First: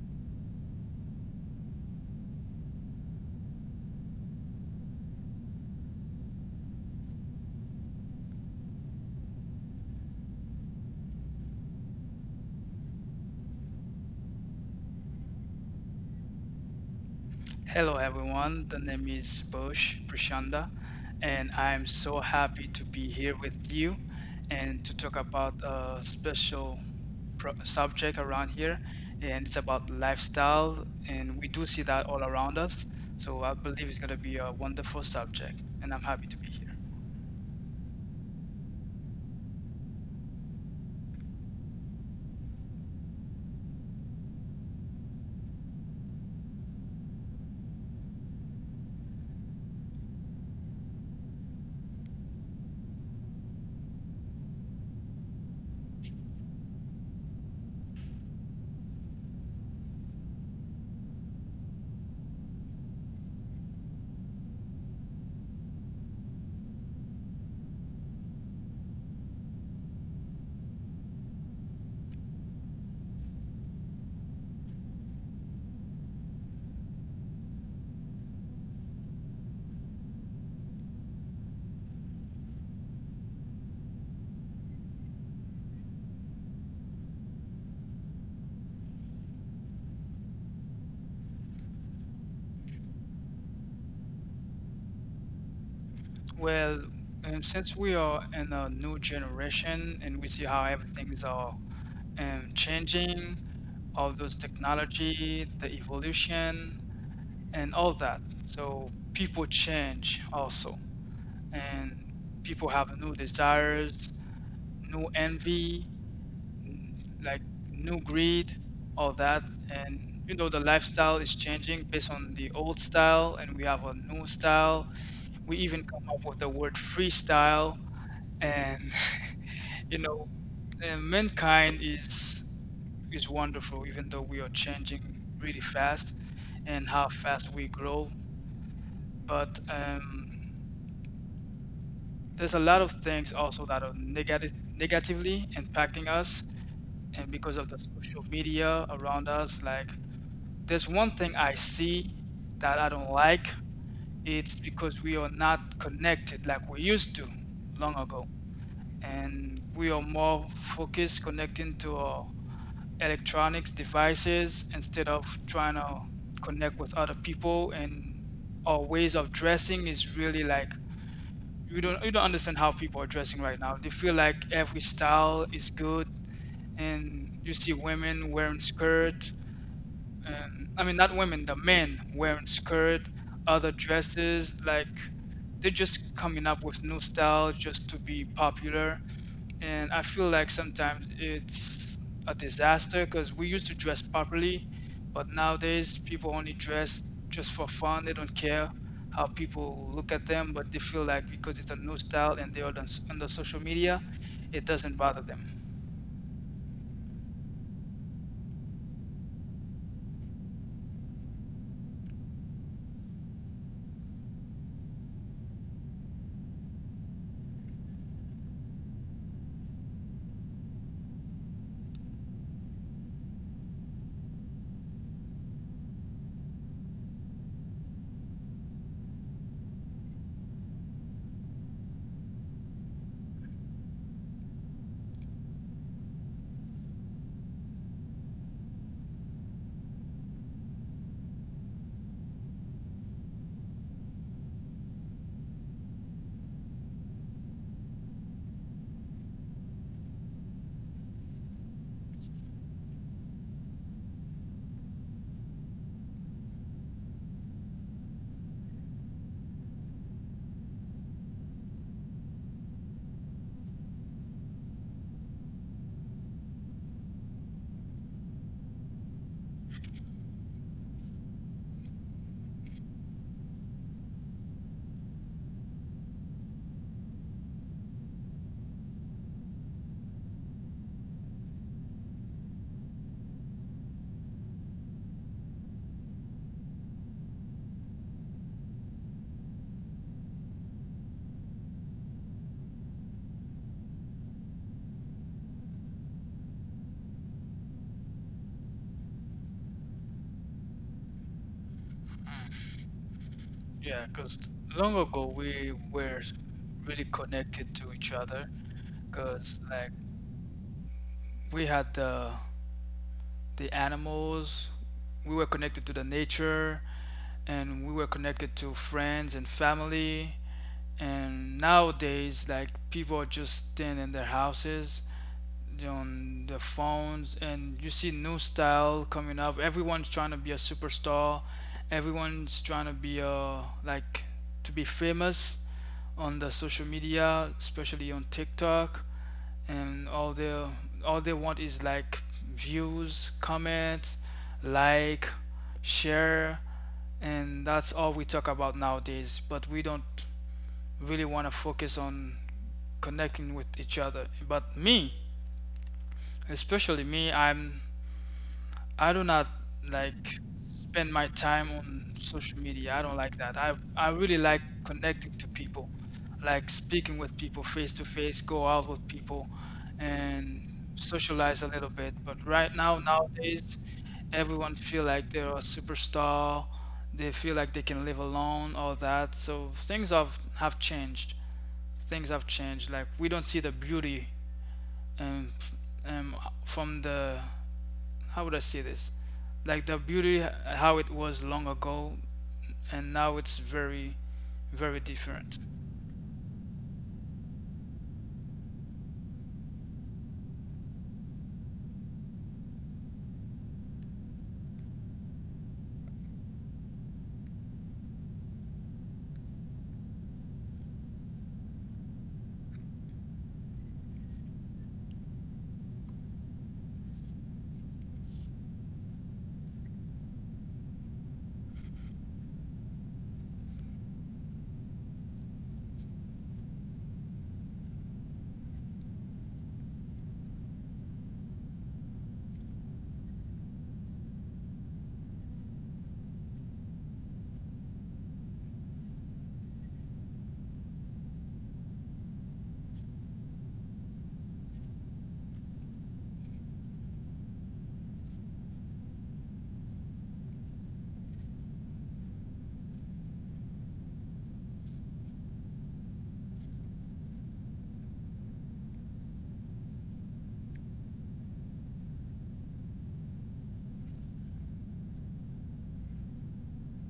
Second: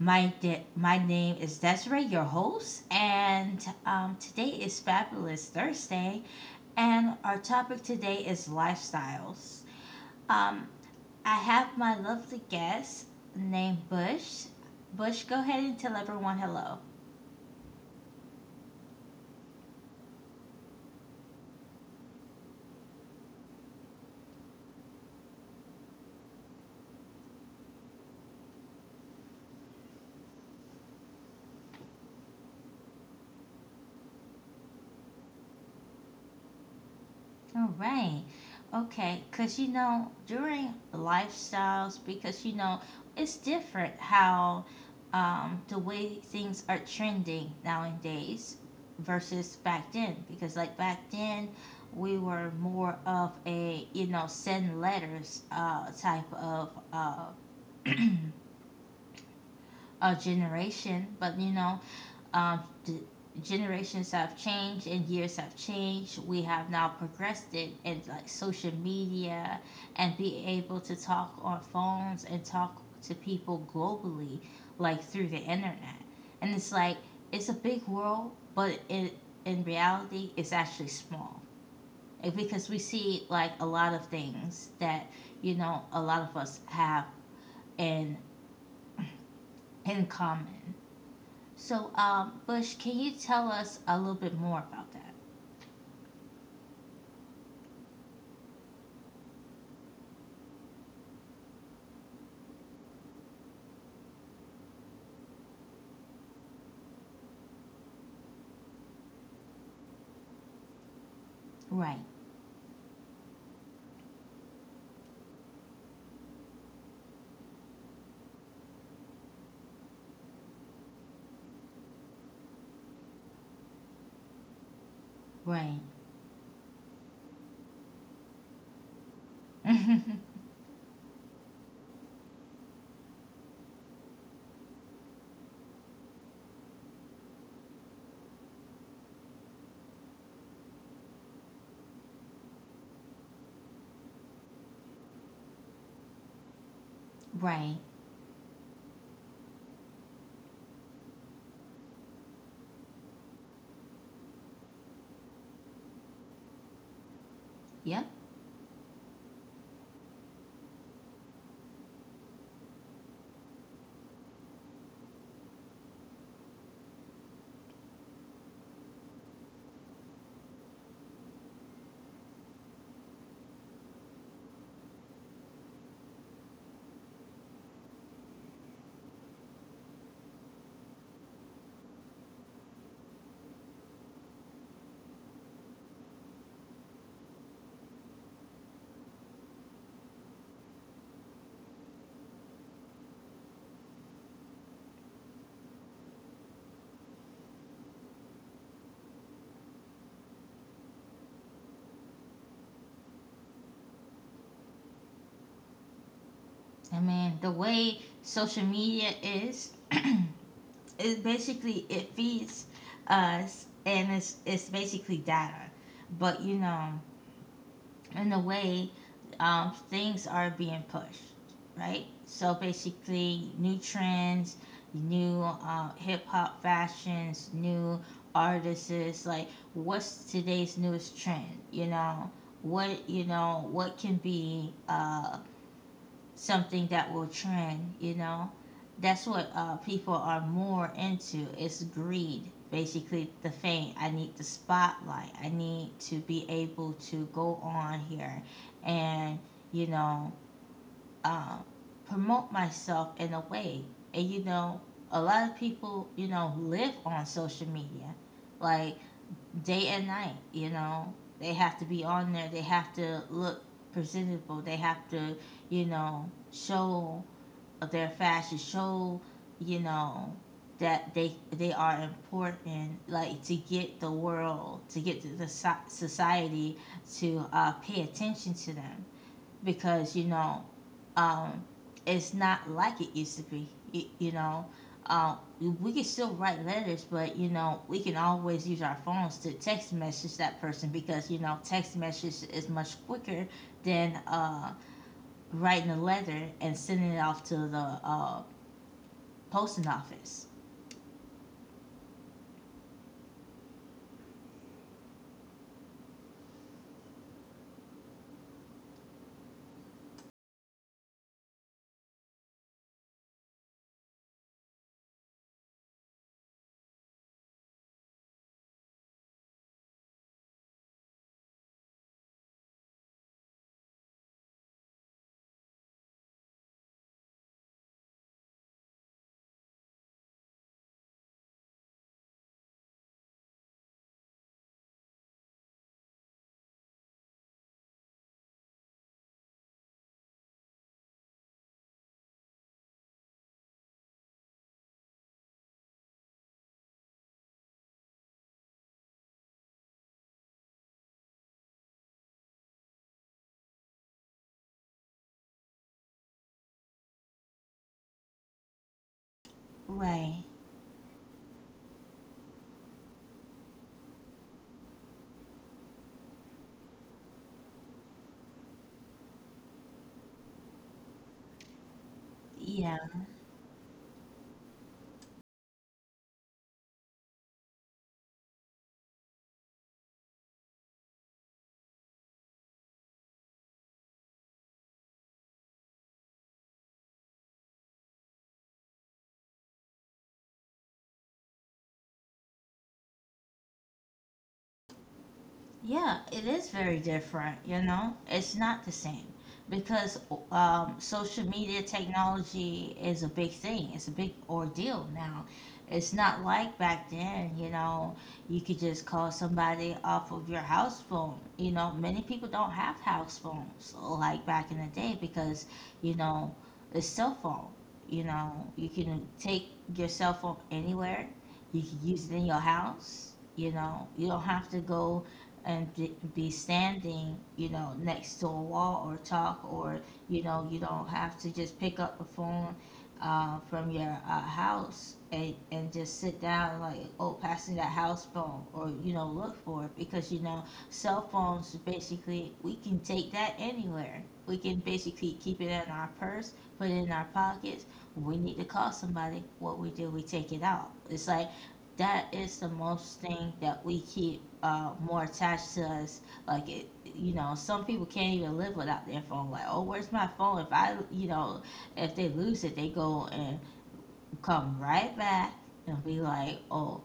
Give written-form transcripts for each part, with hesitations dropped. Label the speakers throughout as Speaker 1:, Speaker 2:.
Speaker 1: My name is Desiree, your host, and today is Fabulous Thursday, and our topic today is lifestyles. Um, I have my lovely guest named Bush. Bush, go ahead and tell everyone hello.
Speaker 2: Hello, everyone. The name is Bush Prashanda, and I'm so happy to be here with you and to talk about a special subject around here. And it's about lifestyle, and we do see that all around us. So I believe it's going to be a wonderful subject, and I'm happy to be here.
Speaker 1: All right. Okay. Because, you know, during lifestyles, because, you know, it's different how the way things are trending nowadays versus back then. Because, like, back then, we were more of a, you know, send letters type of a generation. But, you know, the generations have changed and years have changed. We have now progressed it in like social media and be able to talk on phones and talk to people globally, like through the internet. And it's like it's a big world, but it in reality it's actually small. Like, because we see like a lot of things that you know a lot of us have in in common. So, Bush, can you tell us a little bit more about that?
Speaker 2: Well, since we are in a new generation and we see how everything's are changing, all those technology, the evolution, and all that. So people change also,
Speaker 1: Right,
Speaker 2: and people have new desires, new envy, like new greed, all that, and you know the lifestyle is changing based on the old style, and we have a new style. We
Speaker 1: right,
Speaker 2: even come up with the word freestyle, and you know, and mankind is wonderful, even though we are changing really fast, and how fast we grow. But there's a lot of things also that are negative negatively impacting us, and because of the
Speaker 1: right.
Speaker 2: social media around us, like there's one thing I see that I don't like. It's because we are not connected like we used to long
Speaker 1: Yep.
Speaker 2: ago, and we are more focused connecting to our electronics devices instead of trying to connect with other people. And our ways of dressing is really like you don't understand how people are dressing right now. They feel like every style is good, and you see women wearing skirt, and I mean not women, the men wearing skirt, other dresses, like they're just coming up with new style just to be popular. And I feel like sometimes it's a disaster because we used to dress properly, but nowadays people only dress just for fun. They don't care how people look at them, but they feel like because it's a new style and they are on the social media, it doesn't bother them.
Speaker 1: I mean, the way social media is, it basically it feeds us, and it's basically data. But you know, in the way things are being pushed, right? So basically, new trends, new hip hop fashions, new artists. Like, what's today's newest trend? You know, what can be something that will trend, you know? That's what people are more into is greed. Basically, the fame. I need the spotlight. I need to be able to go on here and, you know, um, promote myself in a way. And, you know, a lot of people, you know, live on social media like day and night, you know. They have to be on there. They have to look presentable. They have to, you know, show of their fashion show, you know, that they are important, like to get the world, to get the society to pay attention to them because you know, um, it's not like it used to be. You, you know, uh, we can still write letters, but you know, we can always use our phones to text message that person because you know, text message is much quicker than writing a letter and sending it off to the post office.
Speaker 2: Yeah, because long ago we were really connected to each other because like we had the animals, we were connected to the nature, and we were connected to friends and family. And nowadays, like, people are just staying in their houses on the phones, and you see new style coming up. Everyone's trying to be a superstar, everyone's trying to be like to be famous on the social media, especially on TikTok. And all they want is like views, comments, like share, and that's all we talk about nowadays. But we don't really want to focus on connecting with each other. But me Especially me, I do not like
Speaker 1: Right.
Speaker 2: spend my time on social media. I don't like that. I really like connecting to people, like speaking with people face to face, go out with people and socialize a little bit. But right now
Speaker 1: Yeah.
Speaker 2: nowadays everyone feel like they're a superstar. They feel like they can live alone, all that. So things have changed. Things have changed. Like we don't see the beauty um, f- um, from the how would I say this? Like the beauty how it was long ago, and now it's very, very different.
Speaker 1: Yeah, it is very different, you know? It's not the same because social media technology is a big thing. It's a big ordeal now. It's not like back then, you know, you could just call somebody off of your house phone. You know, many people don't have house phones like back in the day because, you know, it's cell phone. You know, you can take your cell phone anywhere. You can use it in your house. You know, you don't have to go and be standing, you know, next to a wall or talk, or you know, you don't have to just pick up the phone from your house and just sit down like, oh, passing that house phone, or you know, look for it because you know, cell phones basically we can take that anywhere. We can basically keep it in our purse, put it in our pockets. When we need to call somebody, what we do, we take it out. It's like that is the most thing that we keep more attached to us. Like it, you know, some people can't even live without their phone. Like, oh, where's my phone? If I, you know, if they lose it, they go and come right back and be like, oh,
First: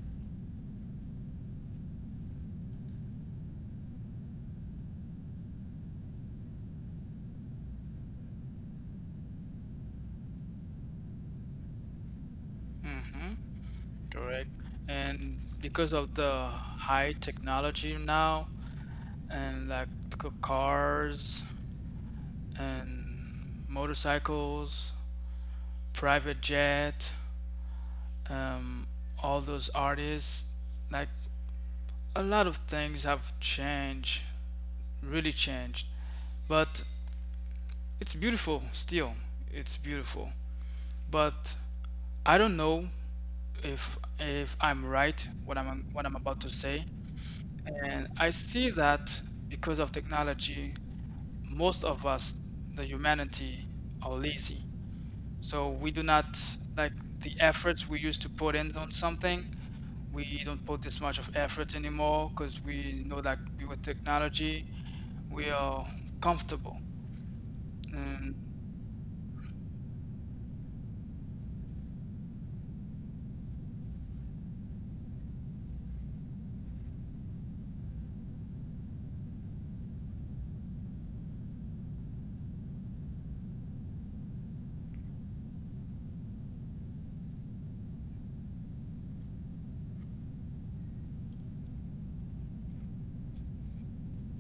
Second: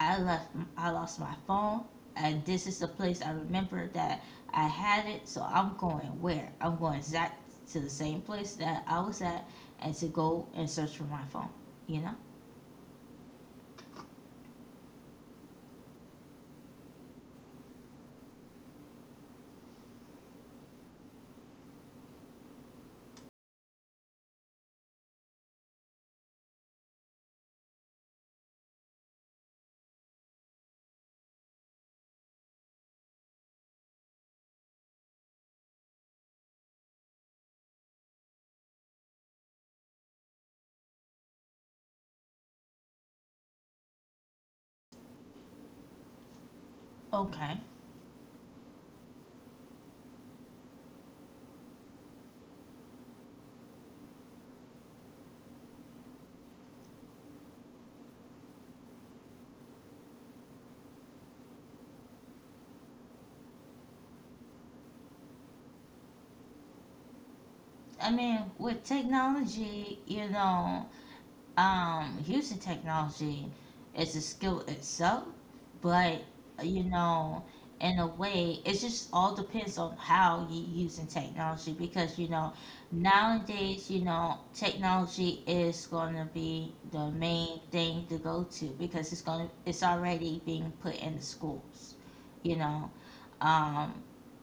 Speaker 1: I left, I lost my phone, and this is the place I remember that I had it. So I'm going where? I'm going exact to the same place that I was at, and to go and search for my phone. You know?
Speaker 2: Hmm. And because of the high technology now, and like cars and motorcycles, private jet, um, all those artists, like a lot of things have changed, really changed. But it's beautiful still. It's beautiful. But I don't know if I'm right what I'm about to say,
Speaker 1: Okay.
Speaker 2: and I see that because of technology, most of us, the humanity, are lazy. So we do not like the efforts we used to put in on something. We don't put this much of effort anymore because we know that with technology, we are comfortable.
Speaker 1: I
Speaker 2: And
Speaker 1: mean, with technology, you know, using technology is a skill itself, but you know, in a way, it just all depends on how you using technology because you know, nowadays, you know, technology is going to be the main thing to go to because it's going to it's already being put in the schools, you know. Um,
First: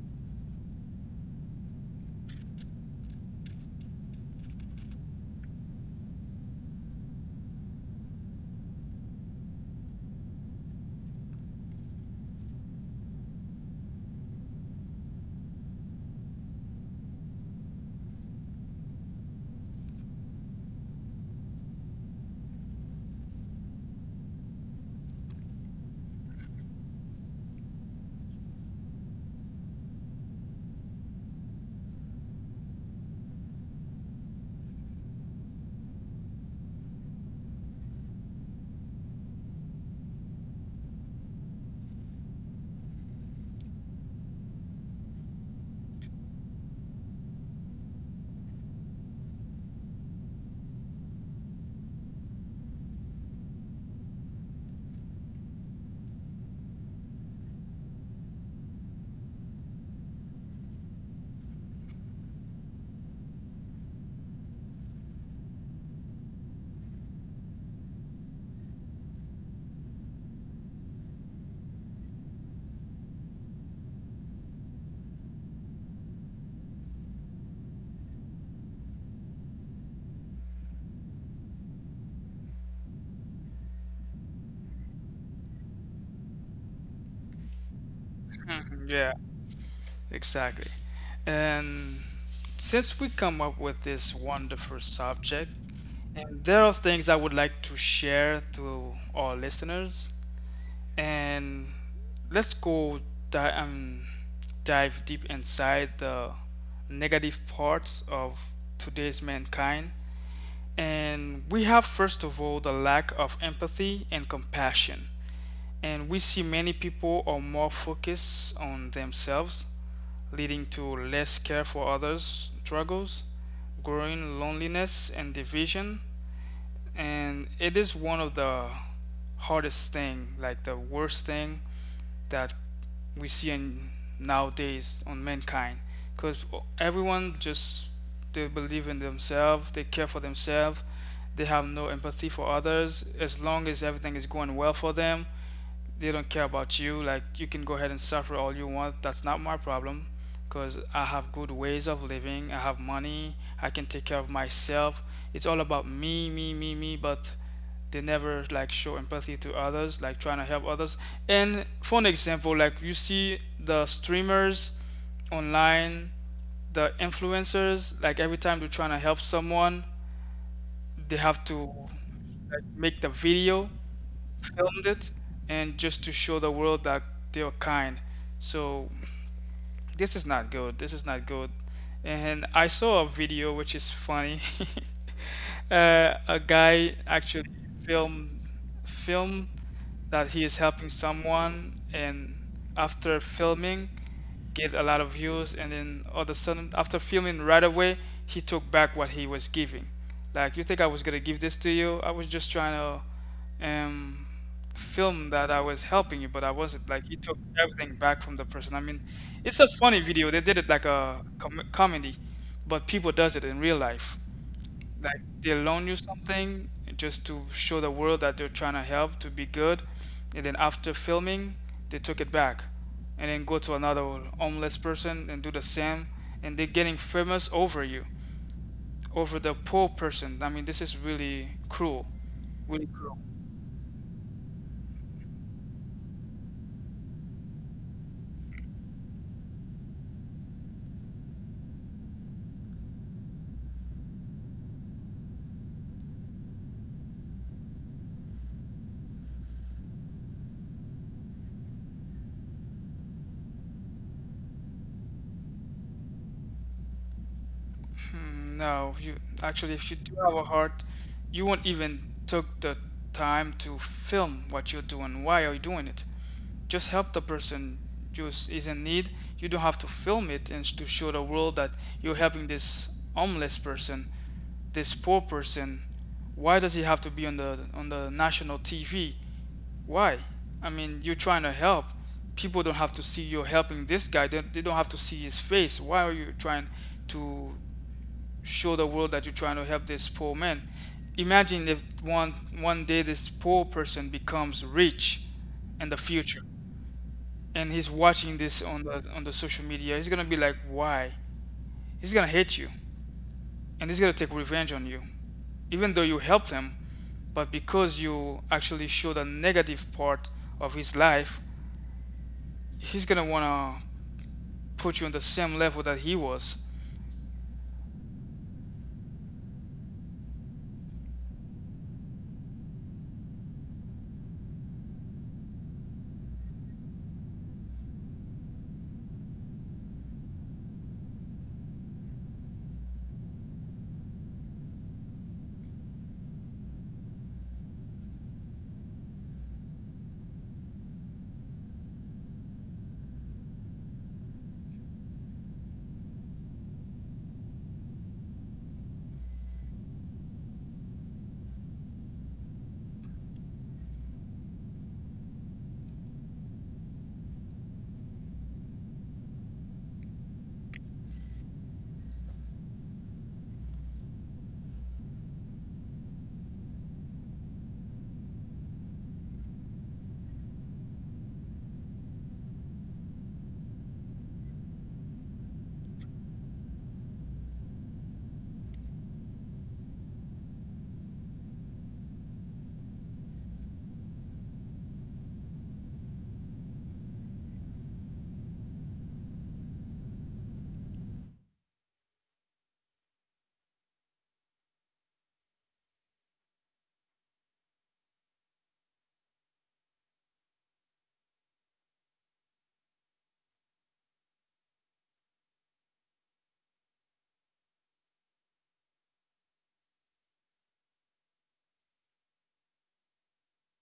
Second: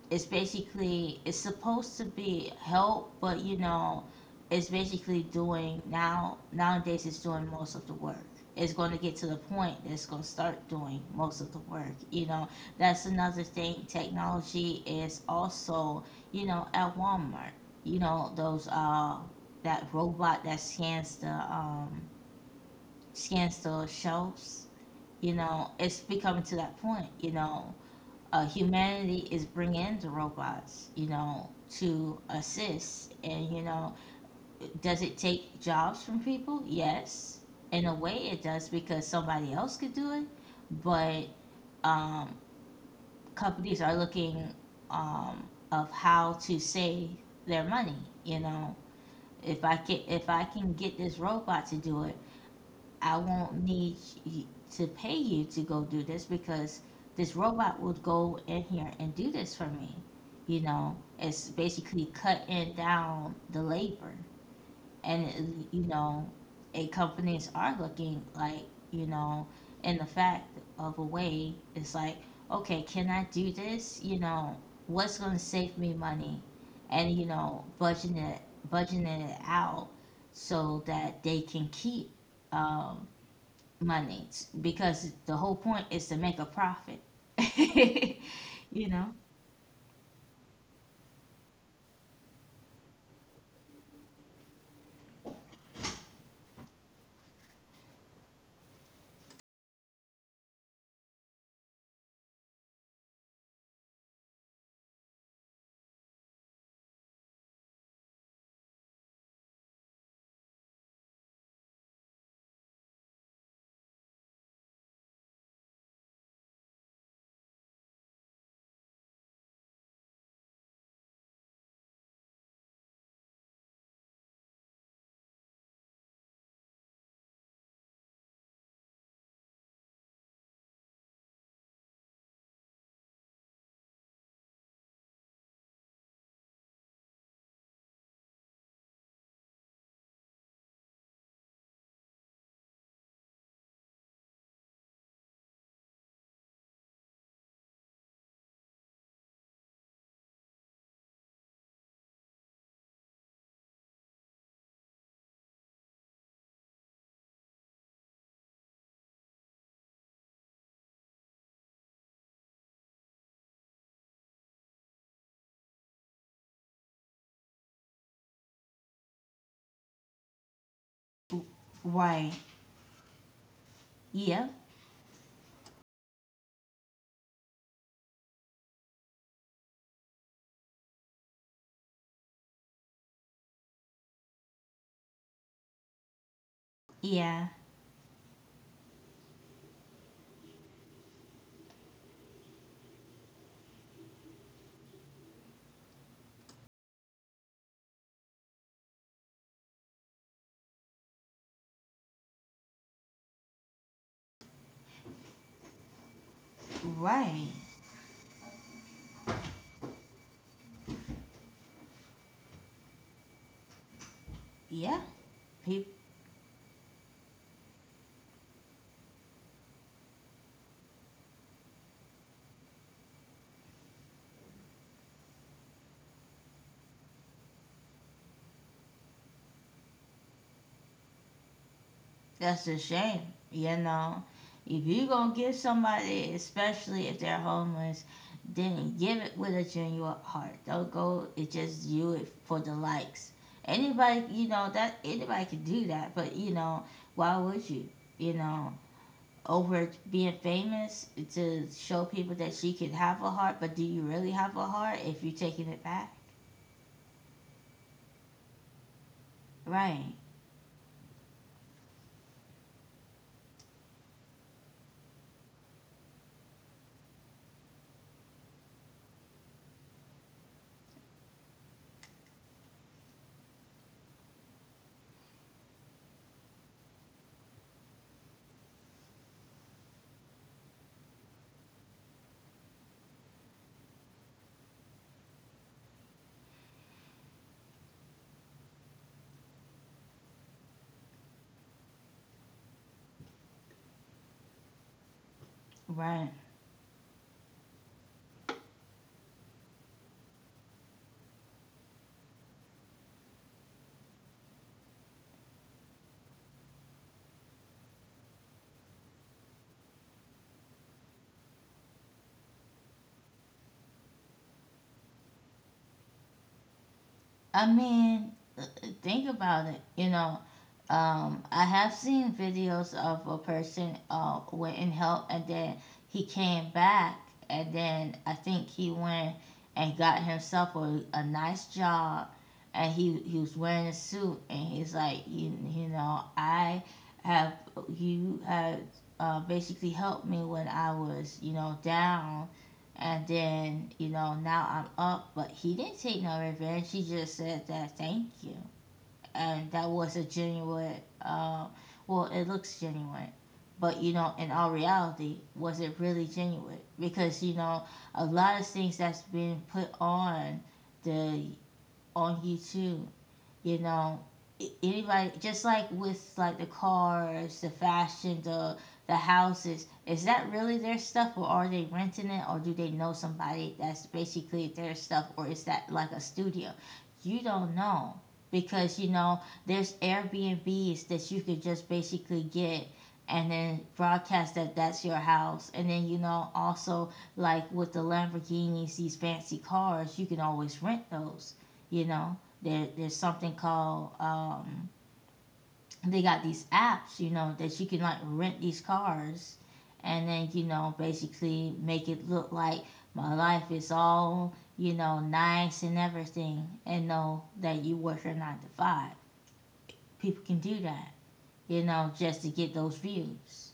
Speaker 1: it's basically it's supposed to be help, but you know it's basically doing now nowadays it's doing most of the work. It's going to get to the point that it's going to start doing most of the work, you know. That's another thing, technology is also, you know, at Walmart, you know those that robot that scans the shelves, you know, it's becoming to that point, you know. Humanity is bringing the robots, you know, to assist. And, you know, does it take jobs from people? Yes. In a way, it does because somebody else could do it. But um, companies are looking of how to save their money. You know, if I can get this robot to do it, I won't need y- to pay you to go do this because this robot would go in here and do this for me. You know, it's basically cutting down the labor. And, it- you know, and companies are looking like, you know, in the fact of a way, it's like, okay, can I do this? You know, what's going to save me money? And, you know, budgeting it out so that they can keep um, money because the whole point is to make a profit. You
Speaker 2: yeah.
Speaker 1: know?
Speaker 2: Exactly. And since we come up with this wonderful subject, and there are things I would like to share to our listeners, and let's go di- um, dive deep inside the negative parts of today's mankind. And we have, first of all, the lack of empathy and compassion. And we see many people are more focused on themselves, leading to less care for others' struggles, growing loneliness and division. And it is one of the hardest thing, like the worst thing that we see in nowadays on mankind, because everyone just they believe in themselves, they care for themselves, they have no empathy for others. As long as everything is going well for them, they don't care about you. Like you can go ahead and suffer all you want. That's not my problem because I have good ways of living. I have money. I can take care of myself. It's all about me, me, me, me, but they never like show empathy to others, like trying to help others. And for an example, like you see the streamers online, the influencers, like every time they're trying to help someone, they have to
Speaker 1: Why?
Speaker 2: like, make the video,
Speaker 1: Yeah.
Speaker 2: filmed it, and just to show the world that they are kind. So this is not good. This is not good. And I saw a video which is funny. A guy
Speaker 1: Yeah.
Speaker 2: actually film film that he is helping someone, and after filming, get a lot of views. And then all of a sudden after filming right away he took back what he was giving. Like, you think I was gonna give this to you? I was just trying to um film that I was helping you, but I wasn't. Like, he took
Speaker 1: Right.
Speaker 2: everything back from the person. I mean, it's a funny video. They did it like a comedy, but people does it in real life.
Speaker 1: Yeah.
Speaker 2: Like, they loan
Speaker 1: People,
Speaker 2: you something just to show the world that they're trying to help to be good, and then after filming, they took it back, and then go to another homeless person and do the same, and they're getting famous over you, over the poor person. I mean, this is really cruel,
Speaker 1: that's a
Speaker 2: really cruel.
Speaker 1: shame. You know, if you gonna give somebody, especially if they're homeless, then give it with a genuine heart. Don't go and just do it for the likes. Anybody, you know that anybody can do that, but you know why would you? You know, over being famous to show people that she can have a heart, but do you really have a heart if you're taking it back?
Speaker 2: Hmm. No, you actually, if you do
Speaker 1: Right,
Speaker 2: have a heart, you won't even took the time to film what you're doing. Why are you doing it? Just help the person who is in need. You don't have to film it and to show the world that you're helping this homeless person, this poor person. Why does he have to be on the national TV? Why? I mean, you're trying to help. People don't have to see you're helping this guy. They don't have to see his face. Why are you trying to show the world that you're trying to help this poor man? Imagine if one day this poor person becomes rich in the
Speaker 1: right.
Speaker 2: future and he's watching this on the social media, he's gonna be like, why? He's gonna hate you, and he's gonna take revenge on you, even though you helped him. But because you actually showed a negative part of his life, he's gonna wanna put you on the same level that he was.
Speaker 1: I mean, think about it. You know, I have seen videos of a person went and helped, and then he came back, and then I think he went and got himself a nice job, and he was wearing a suit, and he's like, have you have basically helped me when I was down, and then, you know, now I'm up, but he didn't take no revenge. He just said that thank you. And that was a genuine, uh, well, it looks genuine. But, you know, in all reality, was it really genuine? Because, you know, a lot of things that's been put on the on YouTube, you know, anybody, just like with like the cars, the fashion, the houses, is that really their stuff, or are they renting it, or do they know somebody that's basically their stuff, or is that like a studio? You don't know, because you know there's Airbnbs that you could just basically get and then broadcast that that's your house, and then you know also, like with the Lamborghinis, these fancy cars, you can always rent those, you know. There's something called they got these apps, you know, that you can like rent these cars, and then you know basically make it look like my life is all you know nice and everything, and know that you work your 9 to 5. People can do that, you know, just to get those views.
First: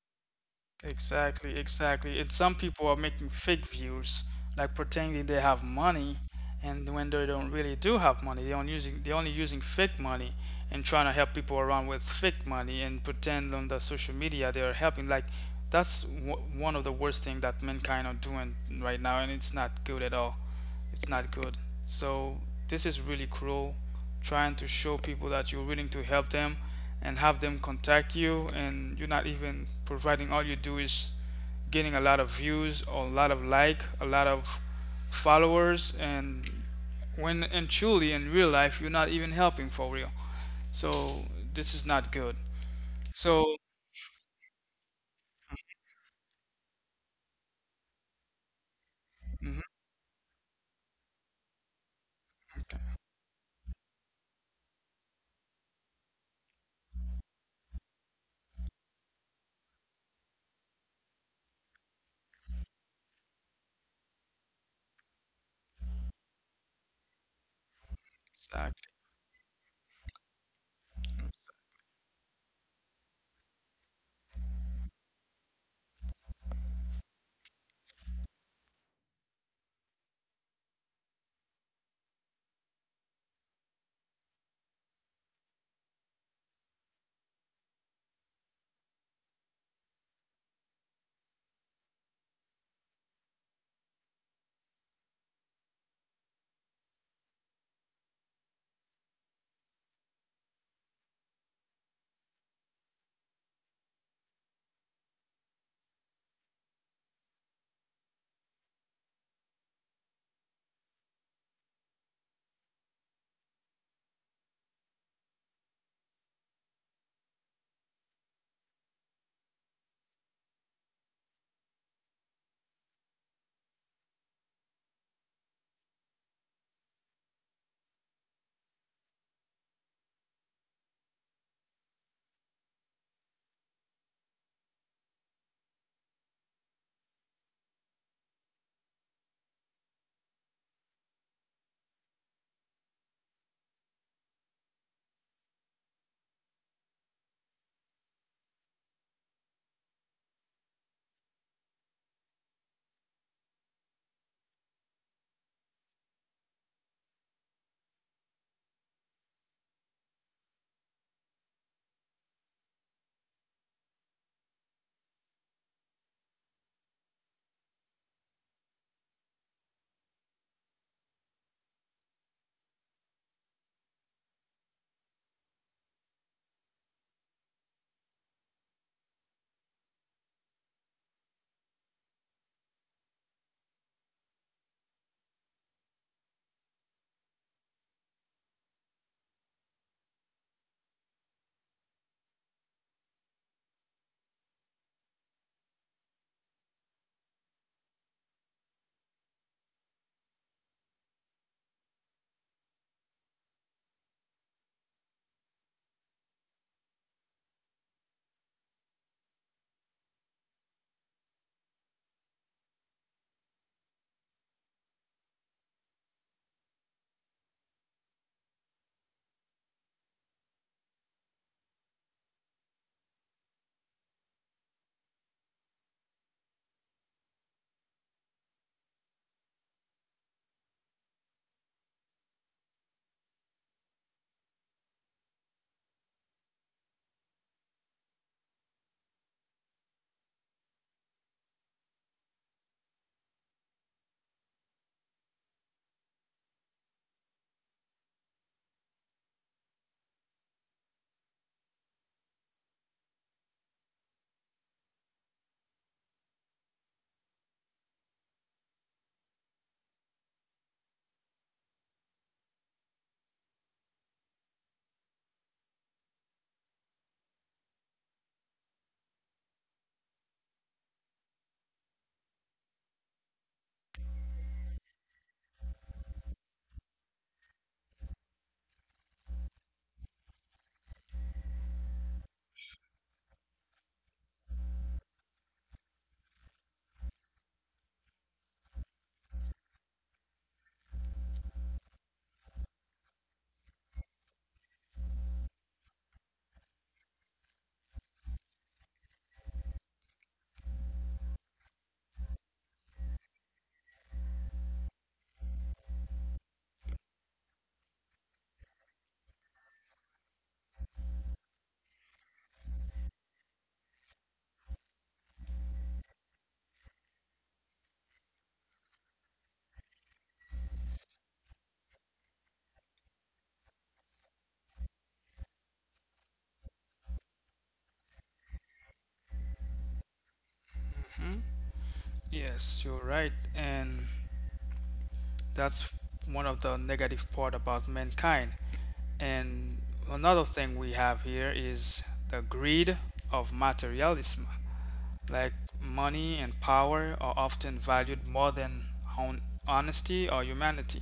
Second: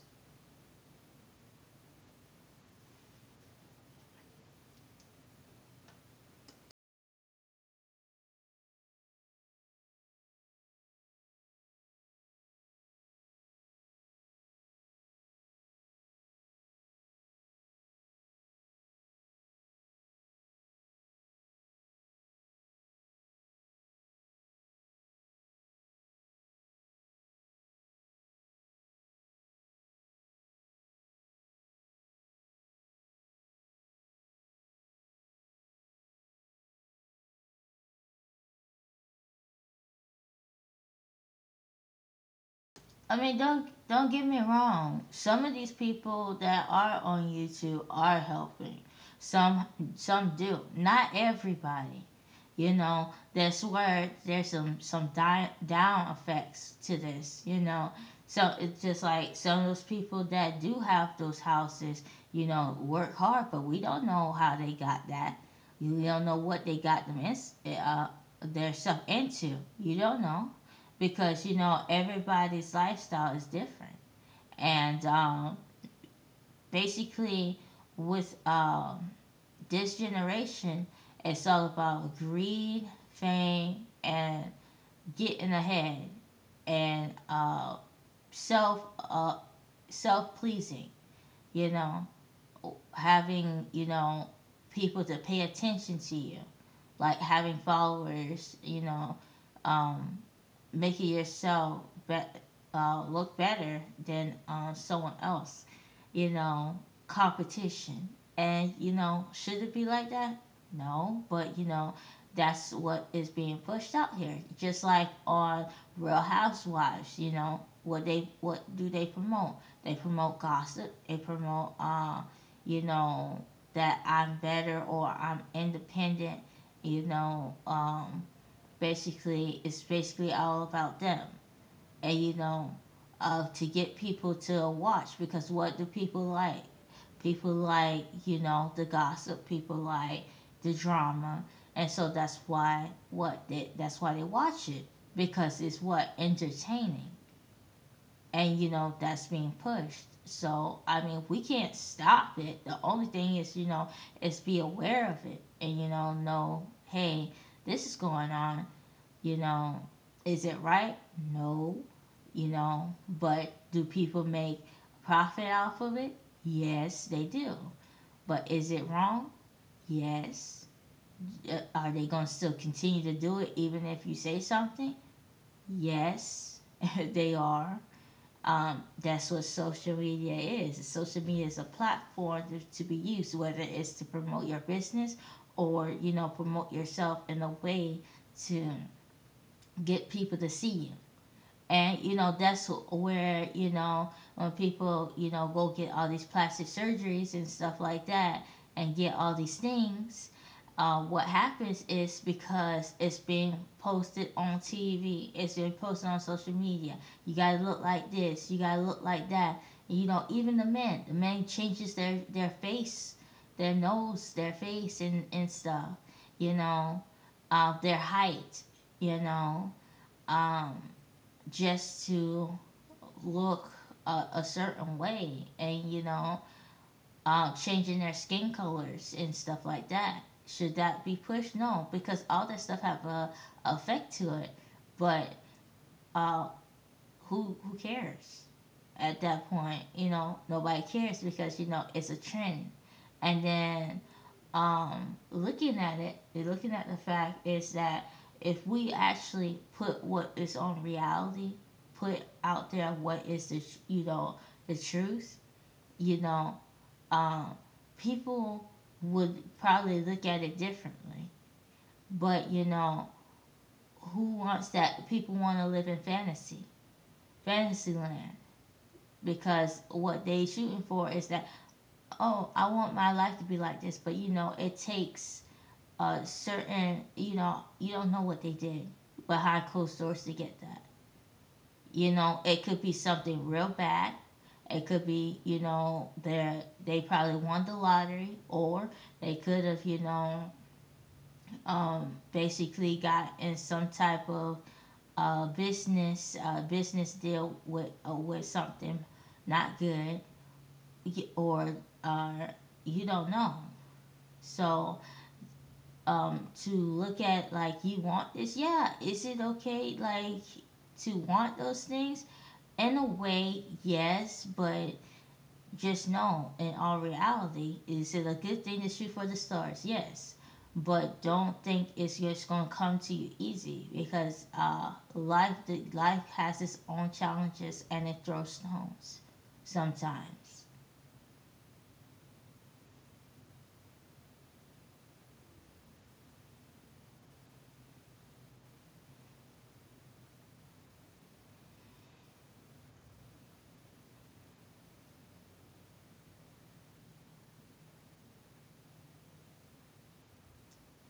Speaker 2: Exactly, exactly. And some people are making fake views, like pretending they have money, and when they don't really do have money, they only using fake money and trying to help people around with fake money and pretend on the social media they are helping. Like that's w one of the worst thing that mankind are doing right now, and it's not good at all. It's not good. So this is really cruel, trying to show people that you're willing to help them and have them contact you, and you're not even providing. All you do is getting a lot of views or a lot of like a lot of followers, and when and truly in real life you're not even helping for real. So this is not good.
Speaker 1: I mean,
Speaker 2: So
Speaker 1: don't get me wrong. Some of these people that are on YouTube are helping. Some
Speaker 2: mhm.
Speaker 1: some do. Not everybody. You know, that's where there's some down effects to this. You know, so it's just like some of those people that do have those houses. You know, work hard, but we don't know how they got that. You don't know what they got them in, their
Speaker 2: Exactly.
Speaker 1: stuff into. You don't know because you know everybody's lifestyle is different, and basically with this generation it's all about greed, fame, and getting ahead, and self uh, self pleasing, you know, having, you know, people to pay attention to you, like having followers, you know, um, making yourself be- look better than someone else, you know, competition. And, you know, should it be like that? No, but, you know, that's what is being pushed out here. Just like on Real Housewives, you know, what do they promote? They promote gossip. They promote, you know, that I'm better or I'm independent. You know, um, basically it's basically all about them and to get people to watch. Because what do people like? People like, you know, the gossip. People like the drama, and so that's why they watch it, because it's what entertaining. And you know that's being pushed, so I mean we can't stop it. The only thing is, you know, is be aware of it, and you know, hey, this is going on, you know, is it right? No. You know, but do people make profit off of it? Yes, they do. But is it wrong? Yes. Are they going to still continue to do it even if you say something? Yes, they are. That's what social media is. Social media is a platform to be used, whether it's to promote your business or, you know, promote yourself in a way to get people to see you. And you know that's where, you know, when people, you know, go get all these plastic surgeries and stuff like that and get all these things. What happens is because it's being posted on TV, it's being posted on social media. You gotta look like this, you gotta look like that. You know, even the men changes their face, their nose, their face, and stuff. You know, their height. You know, um, just to look a certain way and, you know, changing their skin colors and stuff like that. Should that be pushed? No, because all that stuff have a effect to it. But uh, who cares at that point? You know, nobody cares because you know it's a trend. And then looking at it, looking at the fact is that if we actually put what is on reality, put out there what is the, you know, the truth, you know, um, people would probably look at it differently. But you know, who wants that? People want to live in fantasy, fantasy land. Because what they shooting for is that, oh, I want my life to be like this, but you know it takes certain, you know, you don't know what they did behind closed doors to get that. You know, it could be something real bad. It could be, you know, they probably won the lottery, or they could have, you know, basically got in some type of business deal with something not good, or uh, you don't know. So to look at like you want this. Yeah, is it okay like to want those things? In a way, yes, but just know in all reality, is it a good thing to shoot for the stars? Yes, but don't think it's just gonna come to you easy because life life has its own challenges and it throws stones sometimes.
Speaker 2: Yes, you're right. And that's one of the negative part about mankind. And another thing we have here is the greed of materialism. Like money and power are often valued more than honesty or humanity.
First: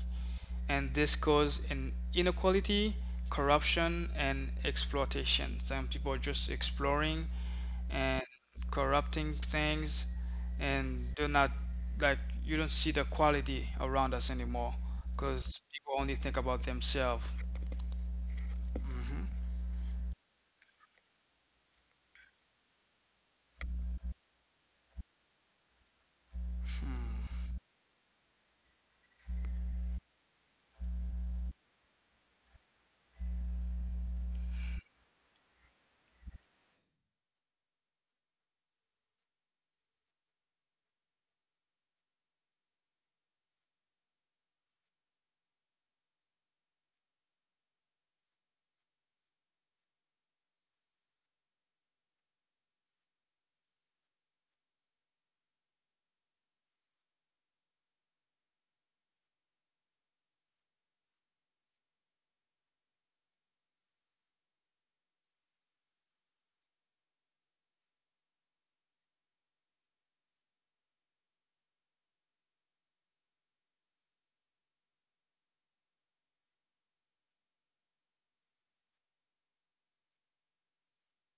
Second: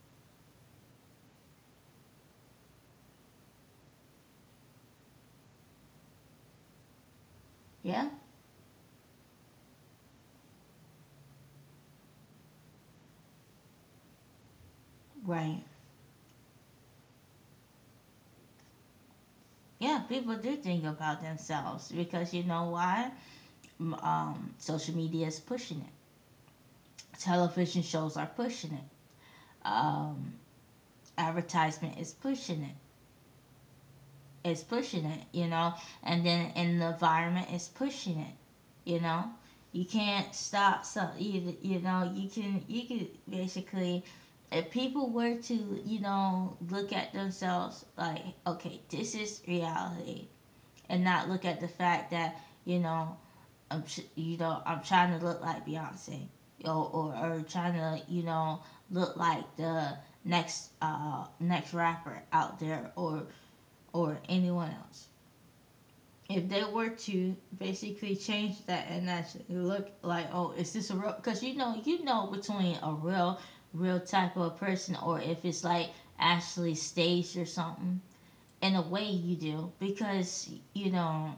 Speaker 2: And this causes in inequality, corruption, and exploitation. Some people are just exploring
Speaker 1: Yeah,
Speaker 2: and corrupting things, and they're not like you don't see the quality around us anymore because
Speaker 1: right.
Speaker 2: people only think about themselves. Mhm.
Speaker 1: Yeah, people do think about themselves because you know why? Social media is pushing it. Television shows are pushing it. Um, Advertisement is pushing it. It's pushing it, you know. And then in the environment is pushing it, you know. You can't stop some. You know you can basically, if people were to you know look at themselves like, okay, this is reality, and not look at the fact that, you know, I'm, you know, I'm trying to look like Beyonce, yo, or trying to, you know, look like the next next rapper out there or anyone else. If they were to basically change that and actually look like, oh, is this a real? Because you know between a real real type of person or if it's like actually staged or something. In a way, you do because you know,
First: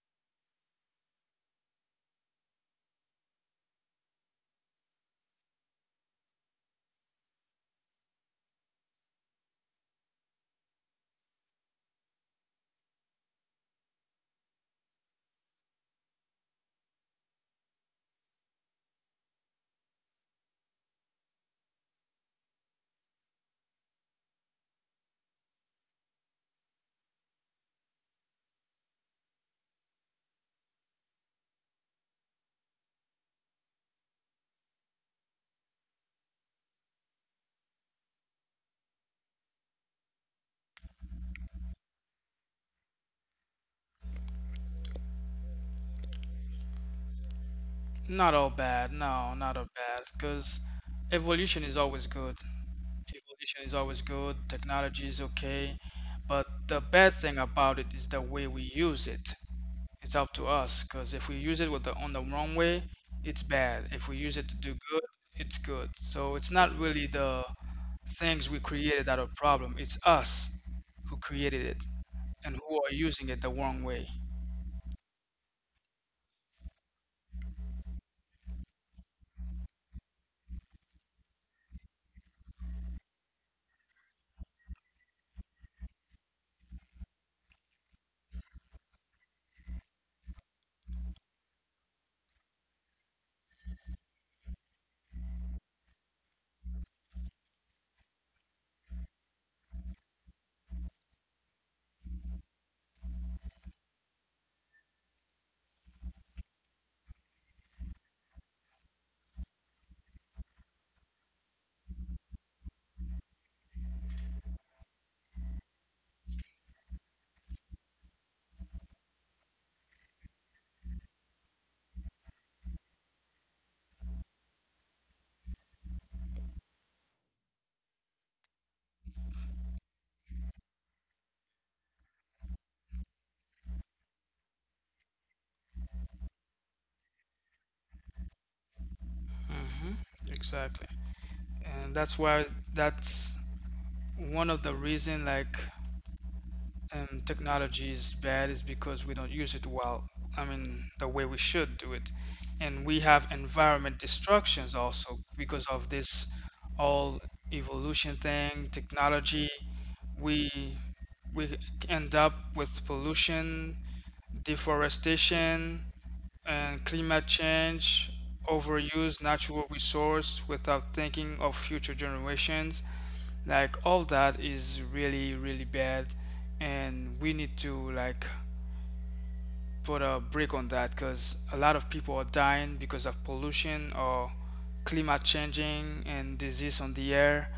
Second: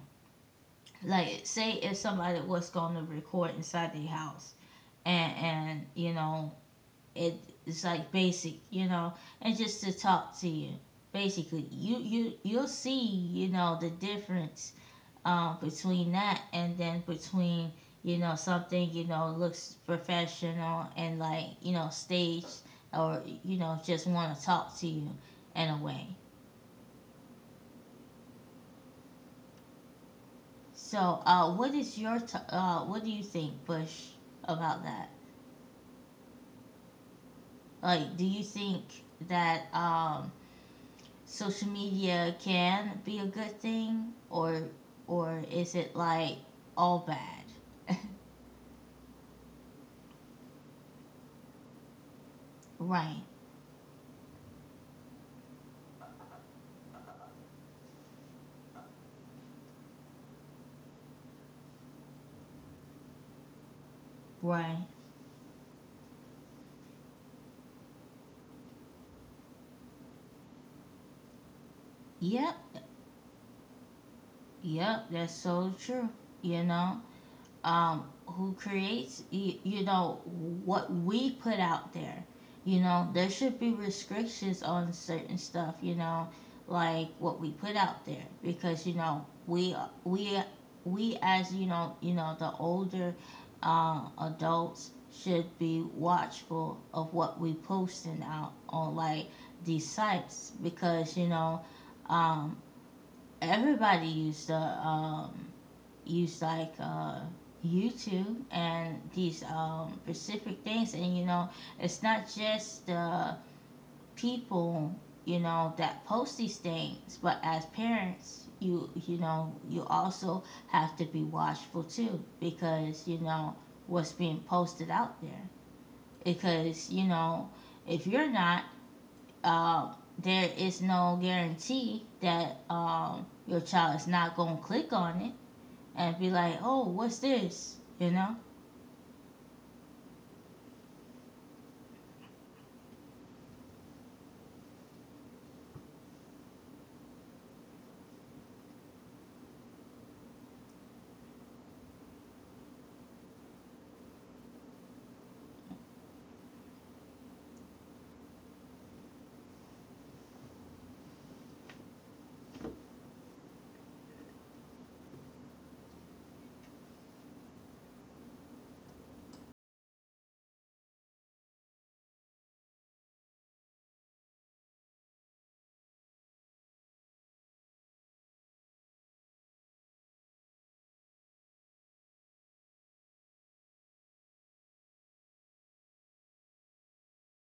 Speaker 1: like say if somebody was going to record inside their house and you know it it's like basic, you know, and just to talk to you basically you'll see, you know, the difference, between that and then between, you know, something, you know, looks professional and like, you know, staged or, you know, just want to talk to you in a way. So what do you think bush about that? Like do you think that social media can be a good thing or is it like all bad?
Speaker 2: Not all bad. No, not all bad. Because evolution is always good.
Speaker 1: Right,
Speaker 2: Evolution is always good. Technology is okay. But the bad thing about it is the way we use it. It's up to us. Because if we use it on the wrong way, it's bad. If we use it to do
Speaker 1: right.
Speaker 2: good, it's good. So it's not really the things we created that are problem. It's us who created it and who
Speaker 1: Yep,
Speaker 2: are using it the wrong way.
Speaker 1: yep, that's so true, you know. Who creates, you know, what we put out there. You know, there should be restrictions on certain stuff, you know, like what we put out there because, we, we as, you know, the older adults should be watchful of what we posting out on like these sites because, um, everybody used to, use like YouTube and these specific things. And you know, it's not just the people, you know, that post these things, but as parents, you know you also have to be watchful too because you know what's being posted out there. Because you know if you're not, uh, there is no guarantee that your child is not going to click on it and be like, oh, what's this? You know?
Speaker 2: Exactly. And that's why that's one of the reason like technology is bad is because we don't use it well. I mean, the way we should do it, and we have environment destructions also because of this all evolution thing, technology. We we end up with pollution, deforestation, and climate change, overuse natural resource without thinking of future generations, like all that is really really bad, and we need to like put a break on that because a lot of people are dying because of pollution or climate changing and disease on the air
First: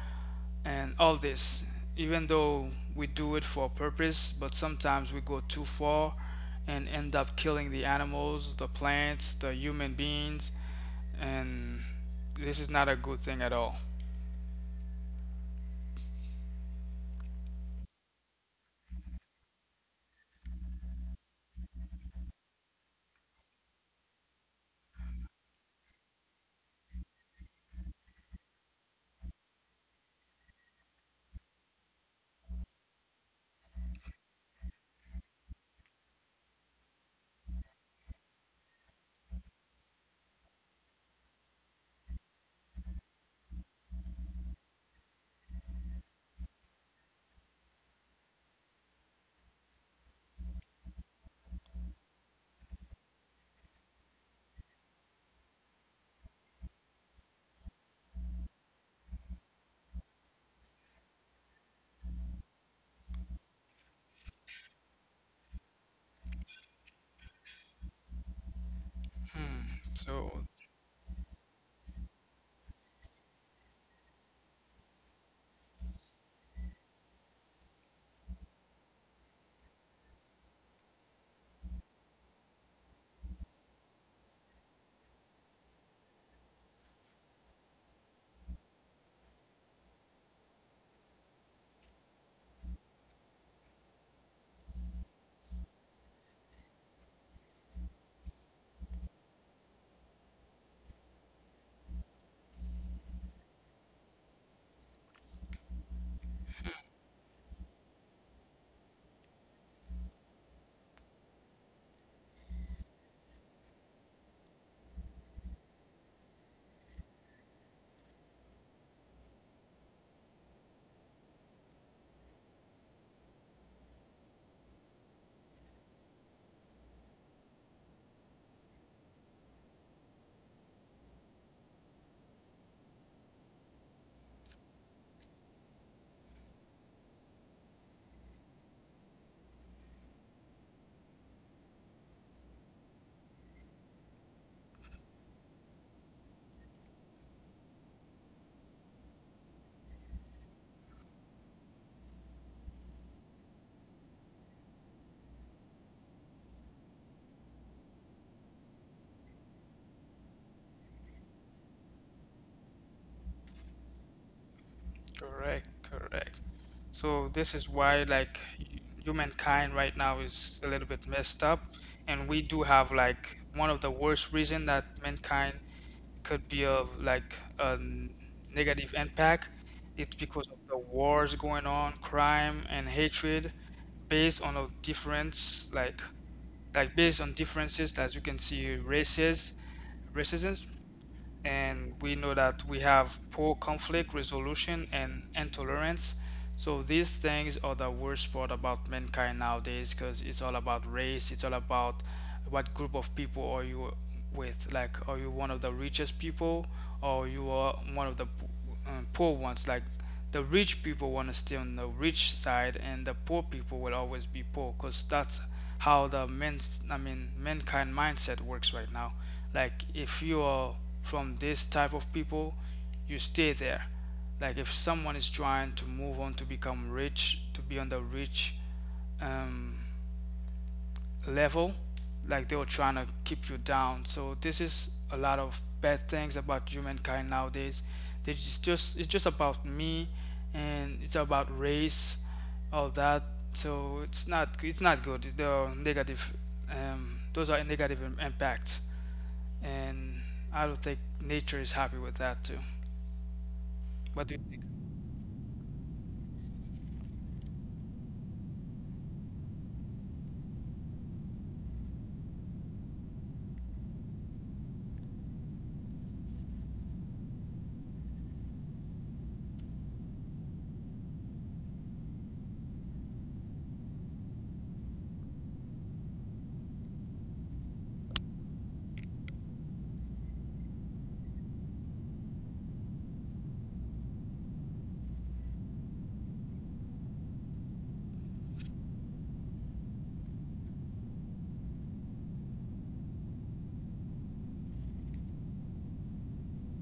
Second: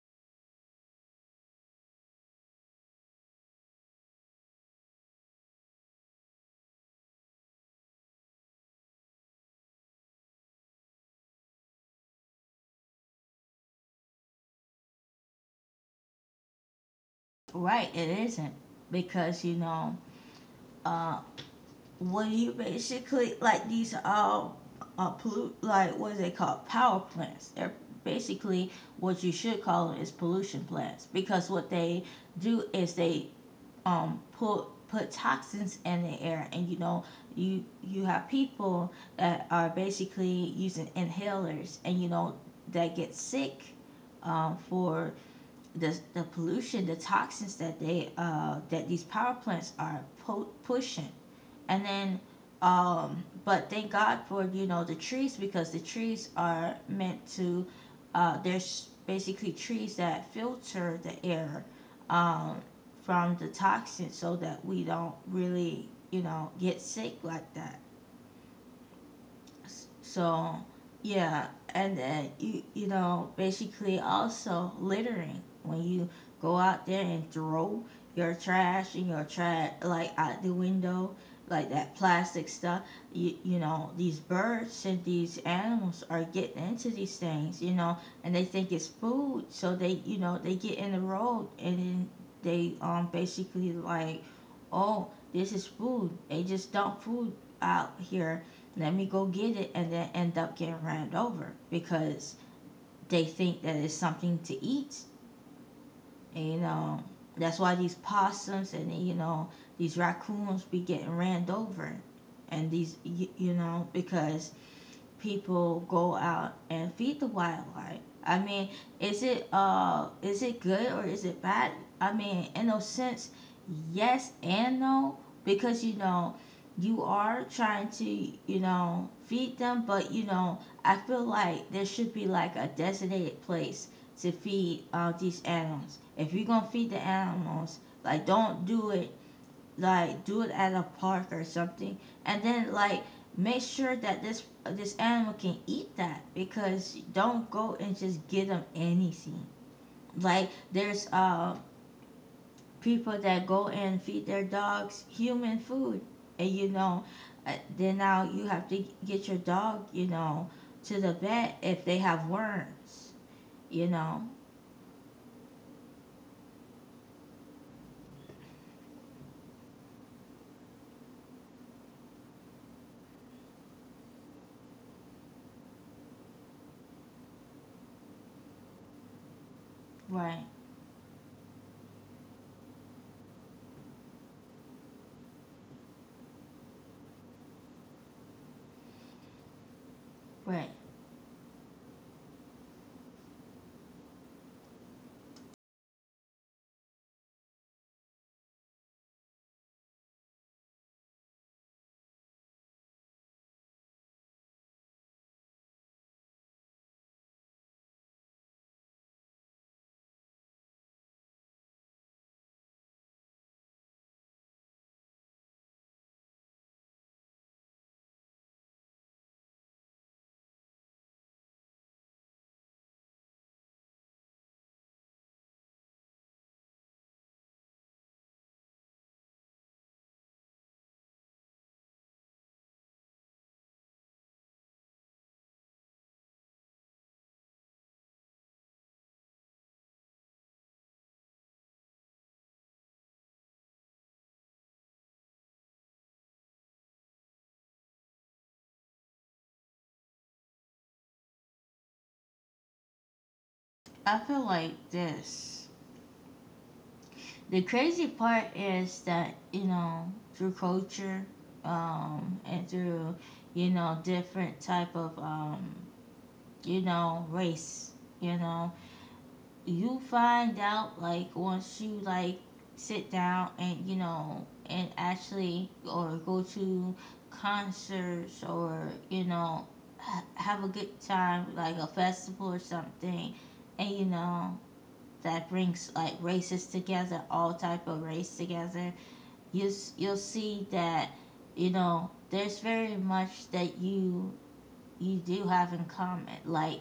Speaker 2: and all this. Even though we do it for a purpose, but sometimes we go too far and end up killing the animals, the plants, the human beings, and this is not a good thing at all.
Speaker 1: Right, it isn't. Because, you know, when you basically, like, these are all pollute, like, what is it called? Power plants. They're basically what you should call them is pollution plants. Because what they do is they, put put toxins in the air, and you know you you have people that are basically using inhalers and you know that get sick for the pollution, the toxins that they that these power plants are po- pushing, and then but thank God for you know the trees, because the trees are meant to there's basically trees that filter the air um, from the toxins so that we don't really you know get sick like that.
Speaker 2: Hmm. So
Speaker 1: So, yeah, and then you know basically also littering, when you go out there and throw your trash and your trash like out the window, like that plastic stuff, you know these birds and these animals are getting into these things, you know, and they think it's food, so they you know they get in the road, and then they basically like, oh, this is food, they just dump food out here, let me go get it, and then end up getting ran over because they think that it's something to eat. And, you know, that's why these possums and, you know, these raccoons be getting ran over. And these, you know, because people go out and feed the wildlife? I mean, is it good or is it bad? I mean, in a sense, yes and no, because you know you are trying to you know feed them, but you know I feel like there should be like a designated place to feed these animals. If you're gonna feed the animals, like don't do it, like do it at a park or something, and then like make sure that this animal can eat that, because don't go and just give them anything. Like there's people that go and feed their dogs human food, and you know, then now you have to get your dog, you know, to the vet if they have worms, you know.
Speaker 2: Correct, correct. So this is why like humankind right now is a little bit messed up, and we do have like one of the worst reason that mankind could be of like a negative impact. It's
Speaker 1: Right,
Speaker 2: because of the wars going on, crime and hatred based on a difference like based on differences, as you can see, races, racism,
Speaker 1: right.
Speaker 2: and we know that we have poor conflict resolution and intolerance. So these things are the worst part about mankind nowadays because it's all about race, it's all about what group of people are you with. Like, are you one of the richest people or you are one of the poor ones? Like, the rich people want to stay on the rich side and the poor people will always be poor because that's how the mankind mindset works right now, like if you are from this type of people you stay there, like if someone is trying to move on to become rich, to be on the rich um, level, like they were trying to keep you down. So this is a lot of bad things about humankind nowadays. They just, it's just about me, and it's about race, all that. So it's not, it's not good, the negative, those are negative impacts. And I don't think nature is happy with that too.
Speaker 1: I
Speaker 2: What do you
Speaker 1: feel
Speaker 2: think?
Speaker 1: like this. The crazy part is that you know through culture, and through, you know, different type of, you know, race, you know, you find out like once you like sit down and you know and actually or go to concerts or you know have a good time like a festival or something, and you know that brings like races together, all type of race together. You'll see that, you know, there's very much that you do have in common, like,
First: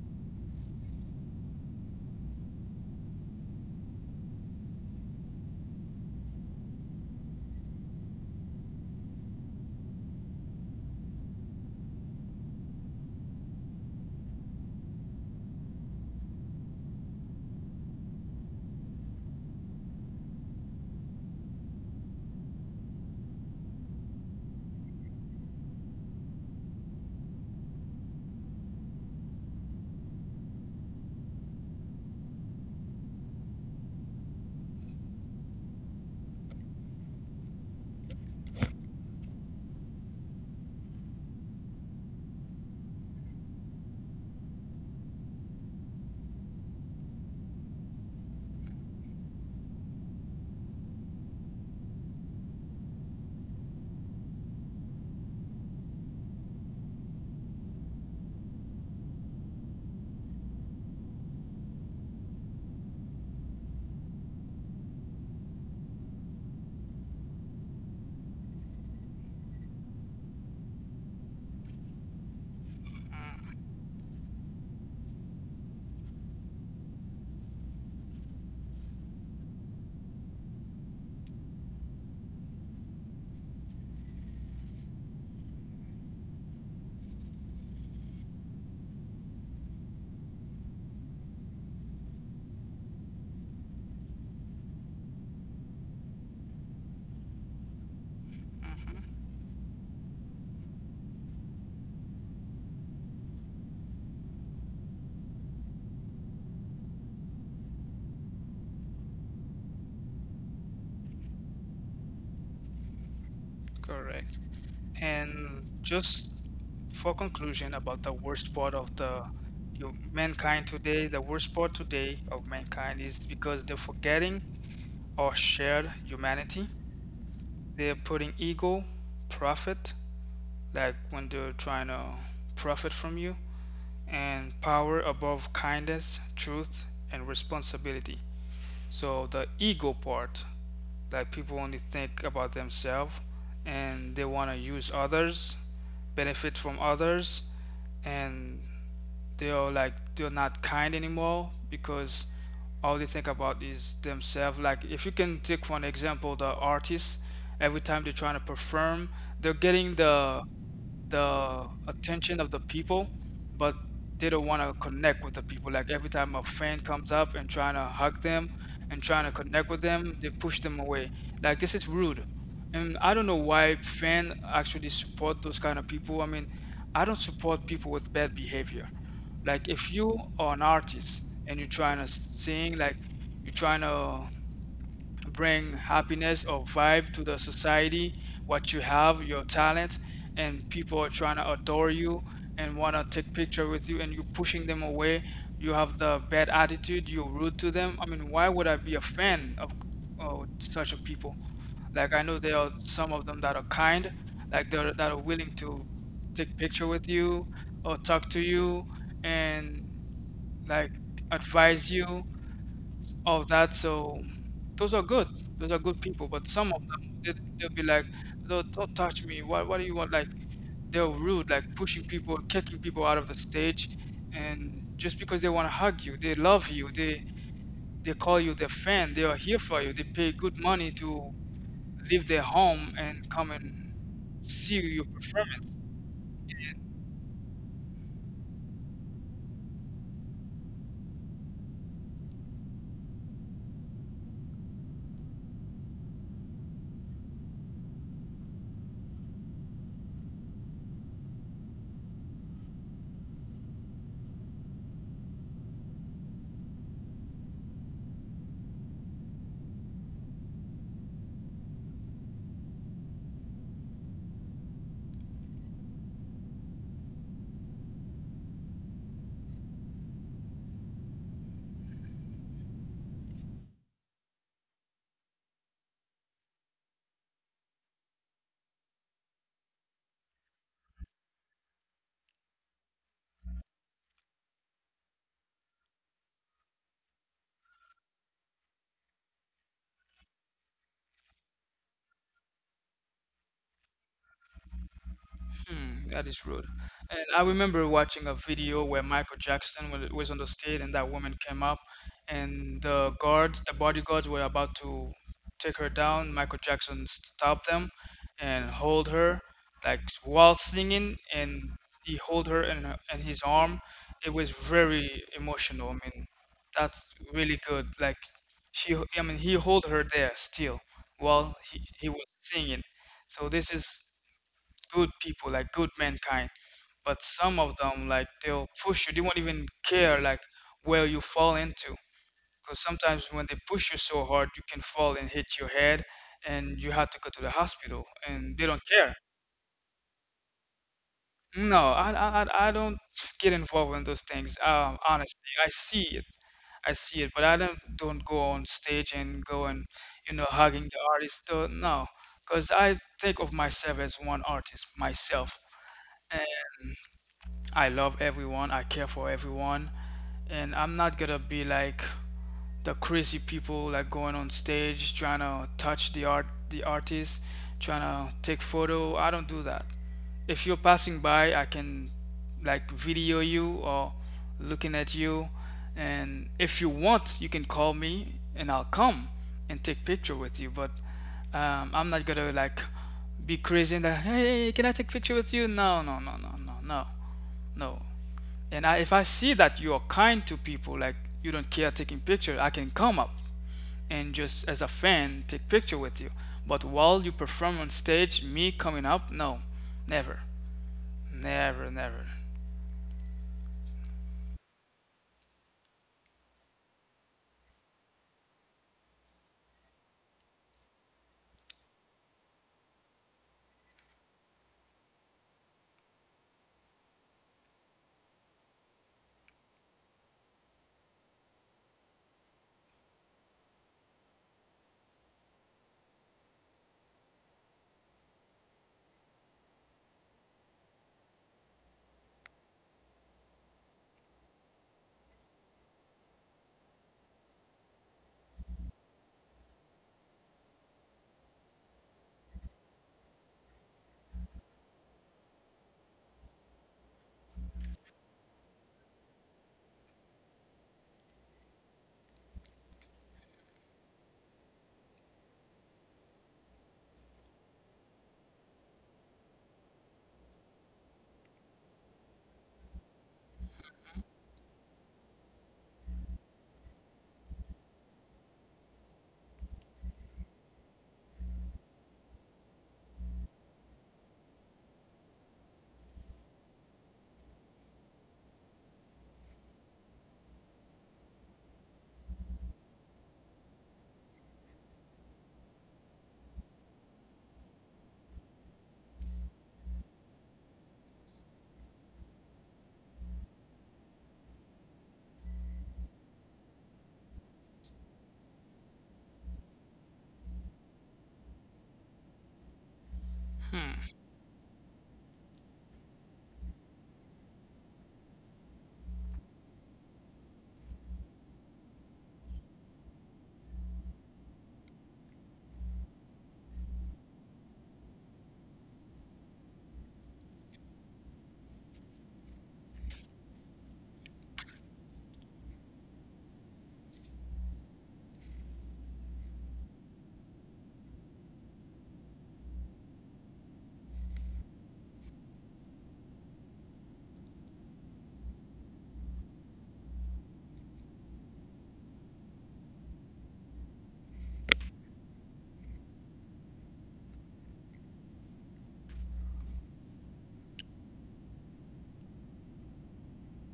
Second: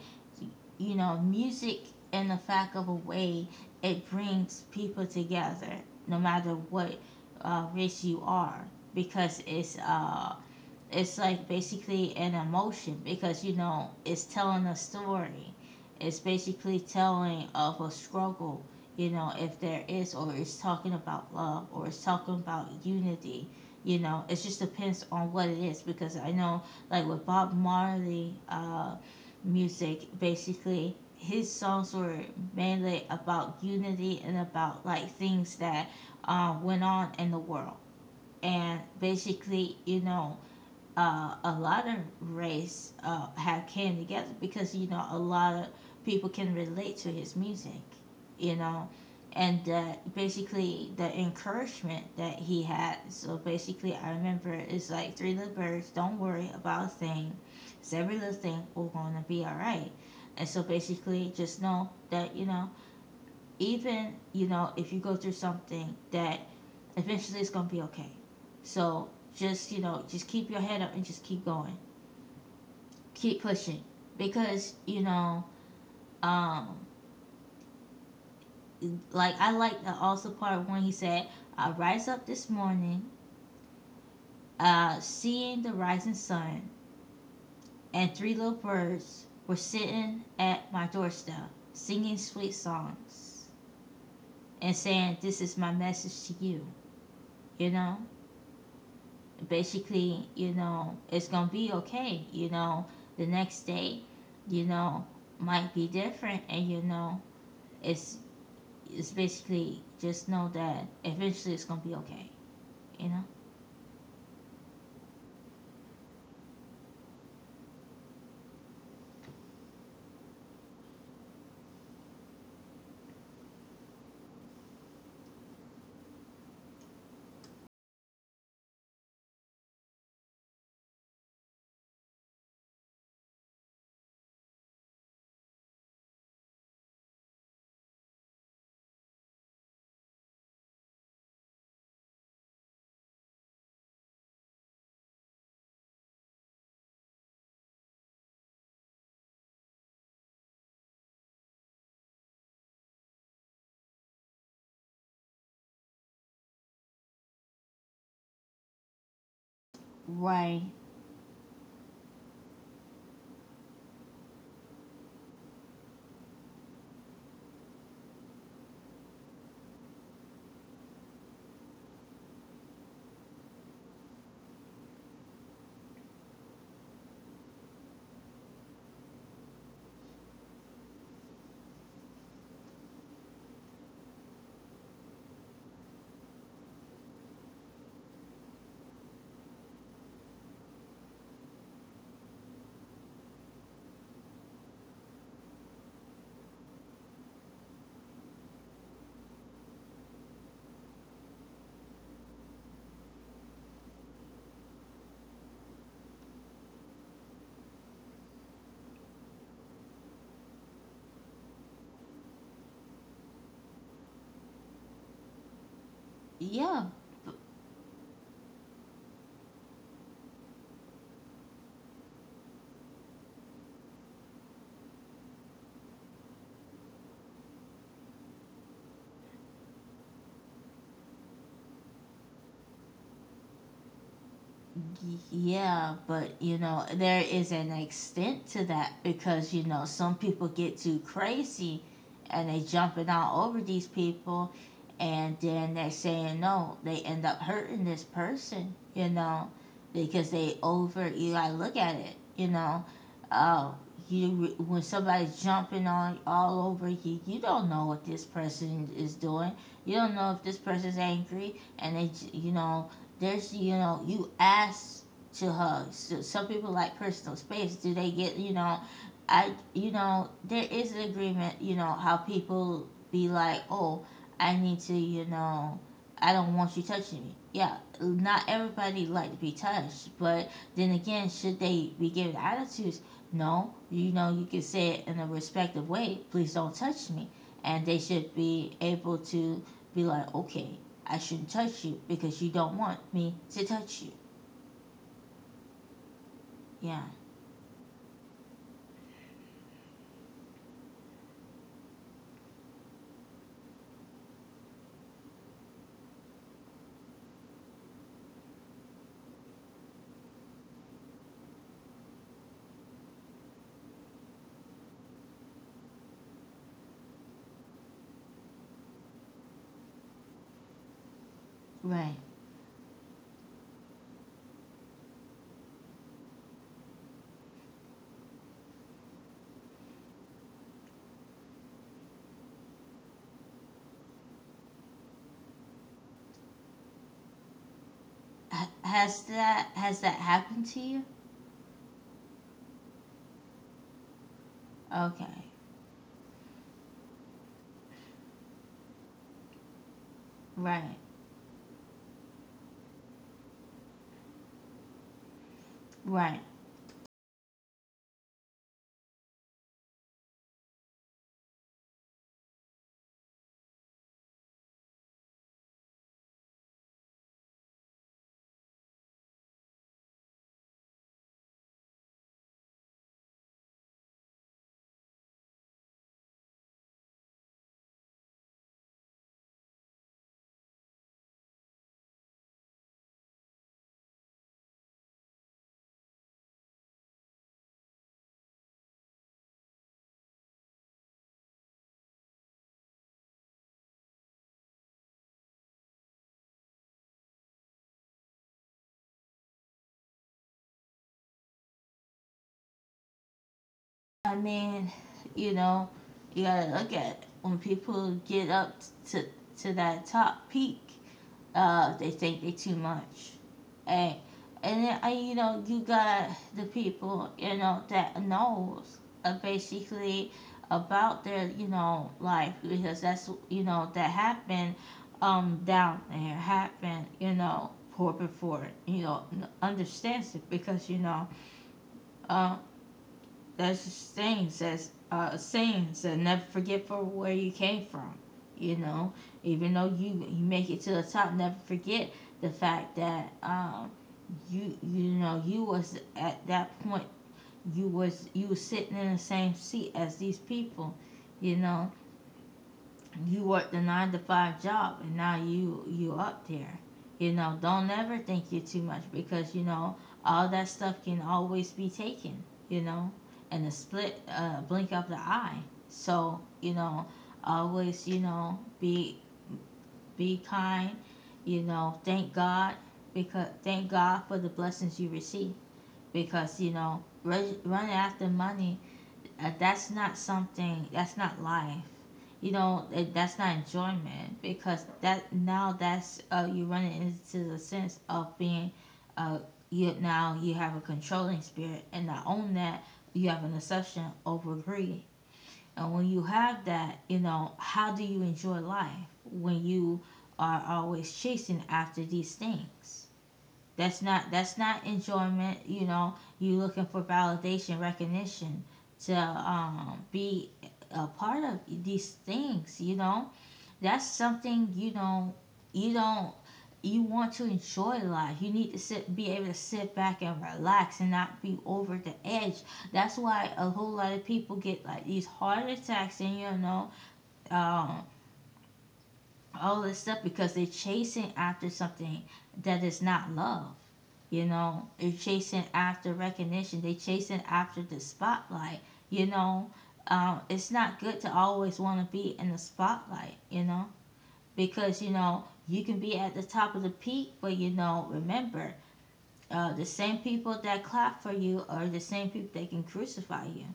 Speaker 1: you know, music, in the fact of a way, it brings people together no matter what race you are, because it's like basically an emotion, because you know it's telling a story, it's basically telling of a struggle, you know, if there is, or it's talking about love or it's talking about unity. You know, it just depends on what it is, because I know like with Bob Marley, music basically his songs were mainly about unity and about like things that went on in the world. And basically, you know, a lot of race have came together because you know a lot of people can relate to his music, you know, and that basically the encouragement that he had. So basically, I remember it's like three little birds, don't worry about a thing. It's every little thing we're gonna be all right. And so basically, just know that even if you go through something that eventually it's gonna be okay. So just, just keep your head up and just keep going, keep pushing because you know um like I like the also part when he said, I rise up this morning, seeing the rising sun, and three little birds were sitting at my doorstep singing sweet songs and saying, this is my message to you you know
Speaker 2: hmm
Speaker 1: Basically, it's gonna be okay. The next day, you know, might be different, and it's it's basically just know that eventually it's gonna be okay. You know,
Speaker 2: Correct. And just for conclusion about the worst part of the you mankind today, the worst part today of mankind is because they're forgetting our shared humanity. They're putting ego, profit, like when they're trying to profit from you, and power above kindness, truth, and responsibility. So the ego part. Like people only think about themselves and they want to use others, benefit from others, and they're like they're not kind anymore because all they think about is themselves. Like if you can take for an example the artists, every time they're trying to perform, they're getting the
Speaker 1: right?
Speaker 2: the attention of the people, but they don't want to connect with the people. Like every time a fan comes up and trying to hug them and trying to connect with them, they push them away. Like this is rude. And I don't know why fan actually support those kind of people. I mean, I don't support people with bad behavior. Like if you are an artist and you're trying to sing, like you're trying to bring happiness or vibe to the society, what you have, your talent, and people are trying to adore you and want to take picture with you and you're pushing them away. You have the bad attitude, you're rude to them. I mean, why would I be a fan of such a people? Like I know there are some of them that are kind, like they're that are willing to take picture with you or talk to you and like advise you. Oh, that, so. Those are good. Those are good people. But some of
Speaker 1: Yeah,
Speaker 2: them, they, they'll be like, don't touch me. What do you want? Like, they're rude, like pushing people, kicking people out of the stage. And just because they want to hug you, they love you. They call you their fan. They are here for you. They pay good money to leave their home and come and see your performance.
Speaker 1: yeah, but there is an extent to that, because some people get too crazy and they jumping all over these people, and then they're saying no, they end up hurting this person, because they over, you gotta look at it, you know. Uh you When somebody's jumping on all over you, you don't know what this person is doing. You don't know if this person's angry and they, you know, there's, you ask to hug. So some people like personal space. Do they get, there is an agreement, how people be like, oh, I need to, I don't want you touching me. Yeah, not everybody like to be touched, but then again, should they be given attitudes? No, you can say it in a respectful way. Please don't touch me, and they should be able to be like, okay, I shouldn't touch you because you don't want me to touch you.
Speaker 2: Hmm, that is rude.
Speaker 1: Yeah,
Speaker 2: And I remember watching a video where Michael Jackson was on the stage and that woman came up and the guards, the bodyguards were about to take her down. Michael Jackson stopped them and hold her like while singing, and he hold her in his arm. It was very emotional. I mean, that's really good. Like he hold her there still while he
Speaker 1: right.
Speaker 2: was singing. So this is good people, like good mankind. But some of them, like they'll push you. They won't even care like where you fall into. Because sometimes when they push you so hard, you can fall and hit your head, and you have to go to the hospital, and they don't care.
Speaker 1: Has that happened to you?
Speaker 2: No, I don't get involved in those things.
Speaker 1: Okay,
Speaker 2: Honestly, I see it, but I don't go on stage and go and you know hugging
Speaker 1: right,
Speaker 2: the artist. Though, no, because I think of myself as one artist myself.
Speaker 1: right.
Speaker 2: I love everyone, I care for everyone, and I'm not gonna be like the crazy people like going on stage trying to touch the artist, trying to take photo. I don't do that. If you're passing by, I can like video you or looking at you, and if you want, you can call me and I'll come and take picture with you, but I'm not gonna like be crazy and like, hey, can I take picture with you? No, no, no, no, no, no. No. And I, if I see that you are kind to people, like you don't care taking pictures, I can come up and just as a fan take picture with you. But while you perform on stage, me coming up, no, never, never, never.
Speaker 1: I mean, you know, you gotta look at it. When people get up to to that top peak, they think they too much, and and then, I, you got the people that knows, basically about their, life, because that's, that happened, down there, happened, poor before, understands it, because um there's a saying says never forget for where you came from. You know, even though you make it to the top, never forget the fact that you was at that point, you was sitting in the same seat as these people, you know, you worked a 9 to 5 job, and now you up there. Don't ever think you're too much, because all that stuff can always be taken, you know and a split blink of the eye. So always, be kind. Thank God. Because thank God for the blessings you receive, because running after money, that's not something, that's not life. That's not enjoyment, because that, now that's, you run into the sense of being, uh, you now you have a controlling spirit and not own that. You have an obsession over greed, and when you have that, how do you enjoy life when you are always chasing after these things?
Speaker 2: Hmm.
Speaker 1: That's not enjoyment. You know, you looking for validation, recognition to, be a part of these things. That's something, you don't, you want to enjoy life. You need to sit, be able to sit back and relax and not be over the edge. That's why a whole lot of people get like these heart attacks, and um, all this stuff, because they're chasing after something that is not love. They're chasing after recognition. They chasing after the spotlight. You know, it's not good to always want to be in the spotlight. You know, because you can be at the top of the peak, but, remember, the same people that clap for you are the same people that can crucify you.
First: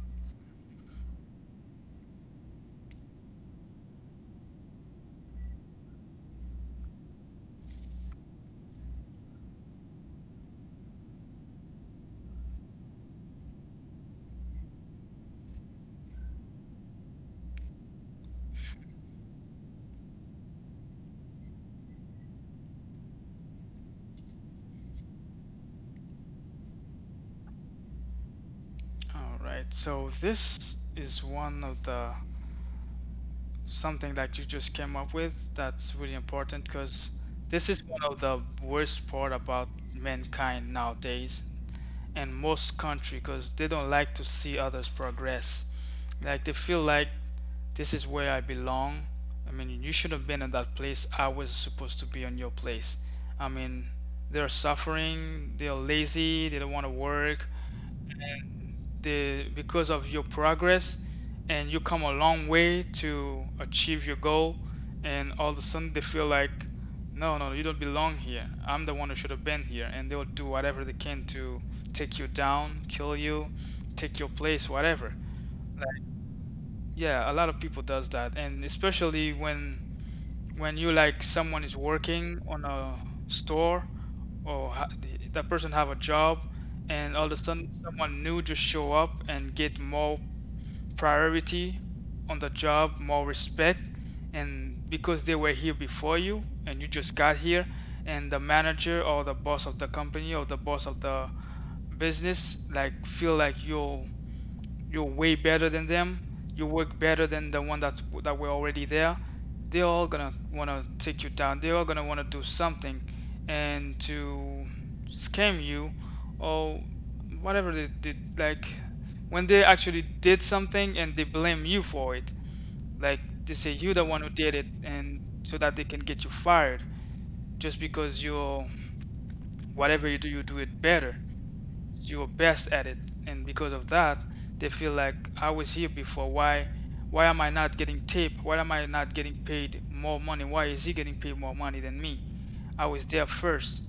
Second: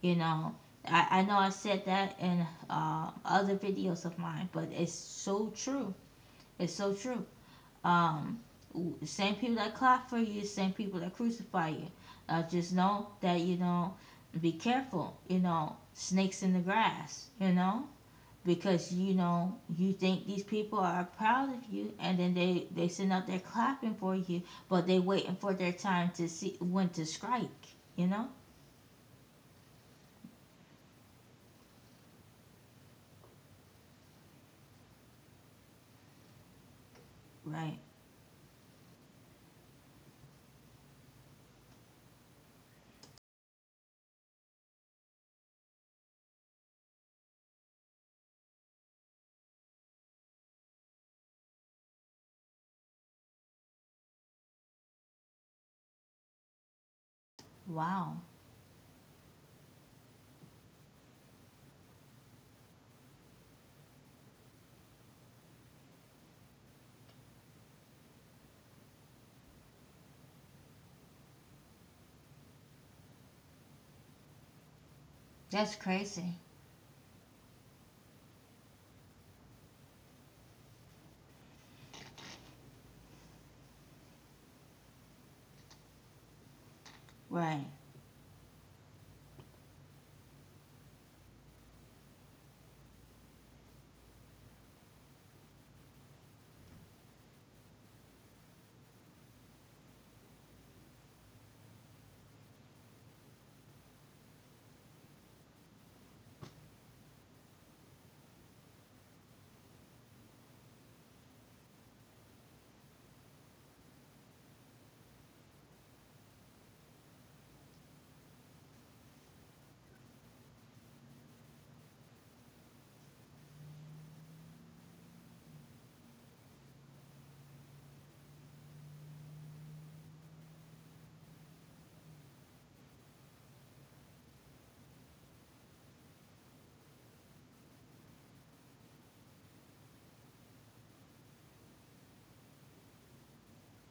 Speaker 1: You know, I know I said that in, other videos of mine, but it's so true. It's so true. Um, the same people that clap for you, the same people that crucify you. Just know that, be careful. You know, snakes in the grass. Because you think these people are proud of you, and then they send out there clapping for you, but they waiting for their time to see when to strike. You know,
Speaker 2: All right. So this is one of the something that you just came up with that's really important because this
Speaker 1: right?
Speaker 2: is one of the worst part about mankind nowadays, in most country, because they don't like to see others progress. Like they feel like this is where I belong. I mean, you should have been in that place. I was supposed to be on your place. I mean, they're suffering. They're lazy. They don't want to work.
Speaker 1: Wow,
Speaker 2: And the because of your progress, and you come a long way to achieve your goal, and all of a sudden they feel like, no no, you don't belong here, I'm the one who should have been here, and they'll do whatever they can to take you down, kill you, take your place, whatever.
Speaker 1: that's
Speaker 2: Like
Speaker 1: crazy.
Speaker 2: yeah, a lot of people does that. And especially when you like someone is working on a store, or that person have a job, and all of a
Speaker 1: Right?
Speaker 2: sudden someone new just show up and get more priority on the job, more respect, and because they were here before you and you just got here, and the manager or the boss of the company or the boss of the business like feel like you're way better than them. You work better than the one that were already there. They're all gonna wanna take you down. They're all gonna wanna do something and to scam you or whatever they did. Like when they actually did something and they blame you for it. Like they say you the one who did it, and so that they can get you fired just because you're whatever you do, you do it better, you're best at it, and because of that they feel like, I was here before, why am I not getting tipped, why am I not getting paid more money, why is he getting paid more money than me, I was there first,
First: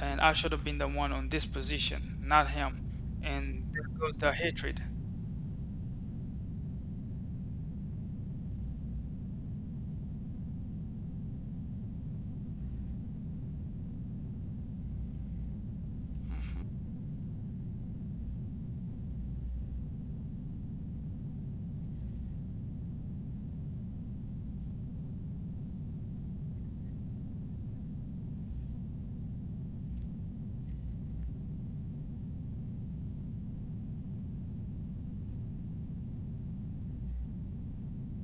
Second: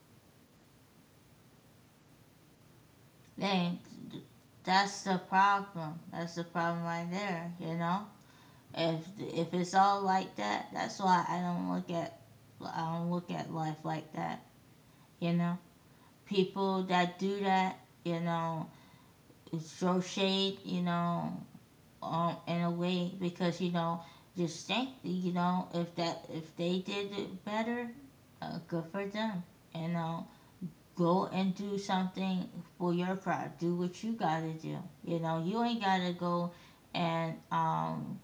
Speaker 2: and I should have been the one on this position, not him. And
Speaker 1: Then
Speaker 2: there goes the hatred.
Speaker 1: that's the problem. That's the problem right there. If it's all like that, that's why I don't look at life like that. You know, people that do that, you know, it's throw shade, in a way. Because just think, if they did it better, good for them. You know, go and do something for your crowd. Do what you gotta do. You ain't gotta go and,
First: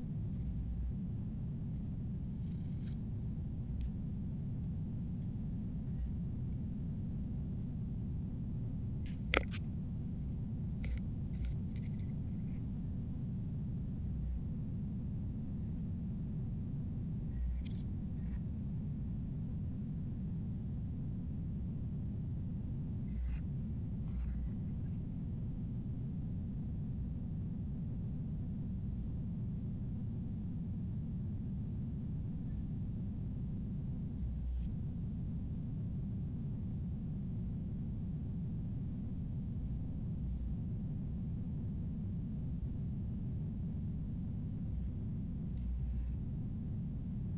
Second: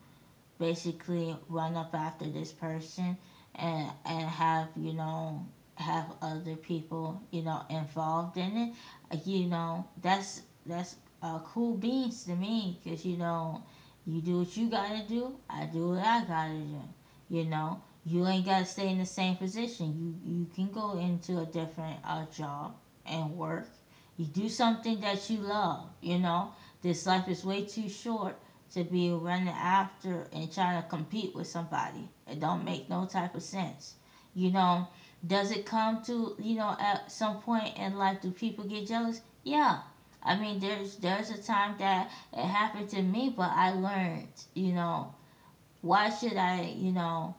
Speaker 1: basically run up after this person, and have, have other people, involved in it. That's cool beans to me, because you do what you gotta do, I do what I gotta do. you know you ain't gotta stay in the same position, you can go into a different, job and work. You do something that you love. This life is way too short to be running after and trying to compete with somebody. It don't make no type of sense. You know, does it come to, at some point in life, do people get jealous? Yeah. I mean, there's a time that it happened to me, but I learned. You know, why should I,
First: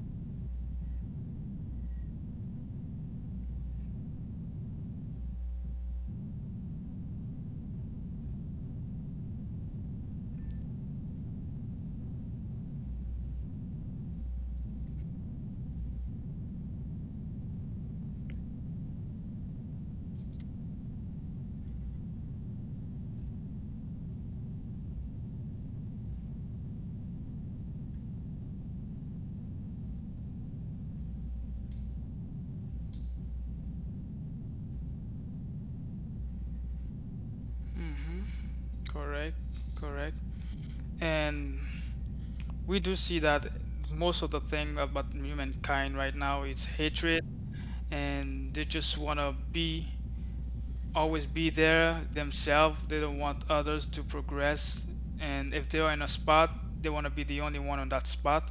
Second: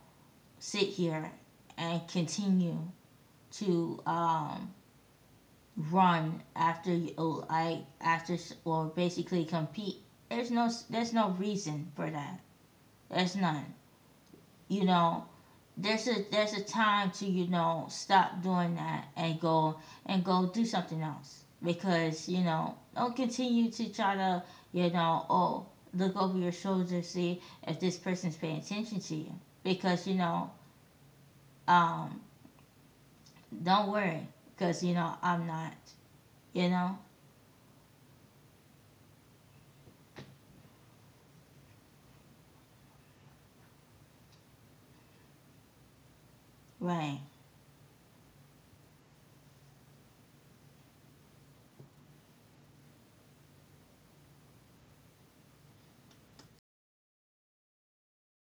Speaker 1: sit here and continue to, run after you, like after, or basically compete? There's no reason for that. There's none. you know there's a time to, stop doing that and go, and go do something else. Because don't continue to try to, oh, look over your shoulder, see if this person's paying attention to you, because um don't worry. Because I'm not. you know
Speaker 2: hmm Correct, correct. And we do see that most of the thing about humankind right now is
Speaker 1: right.
Speaker 2: hatred, and they just want to be always be there themselves. They don't want others to progress. And if they are in a spot, they want to be the only one on that spot,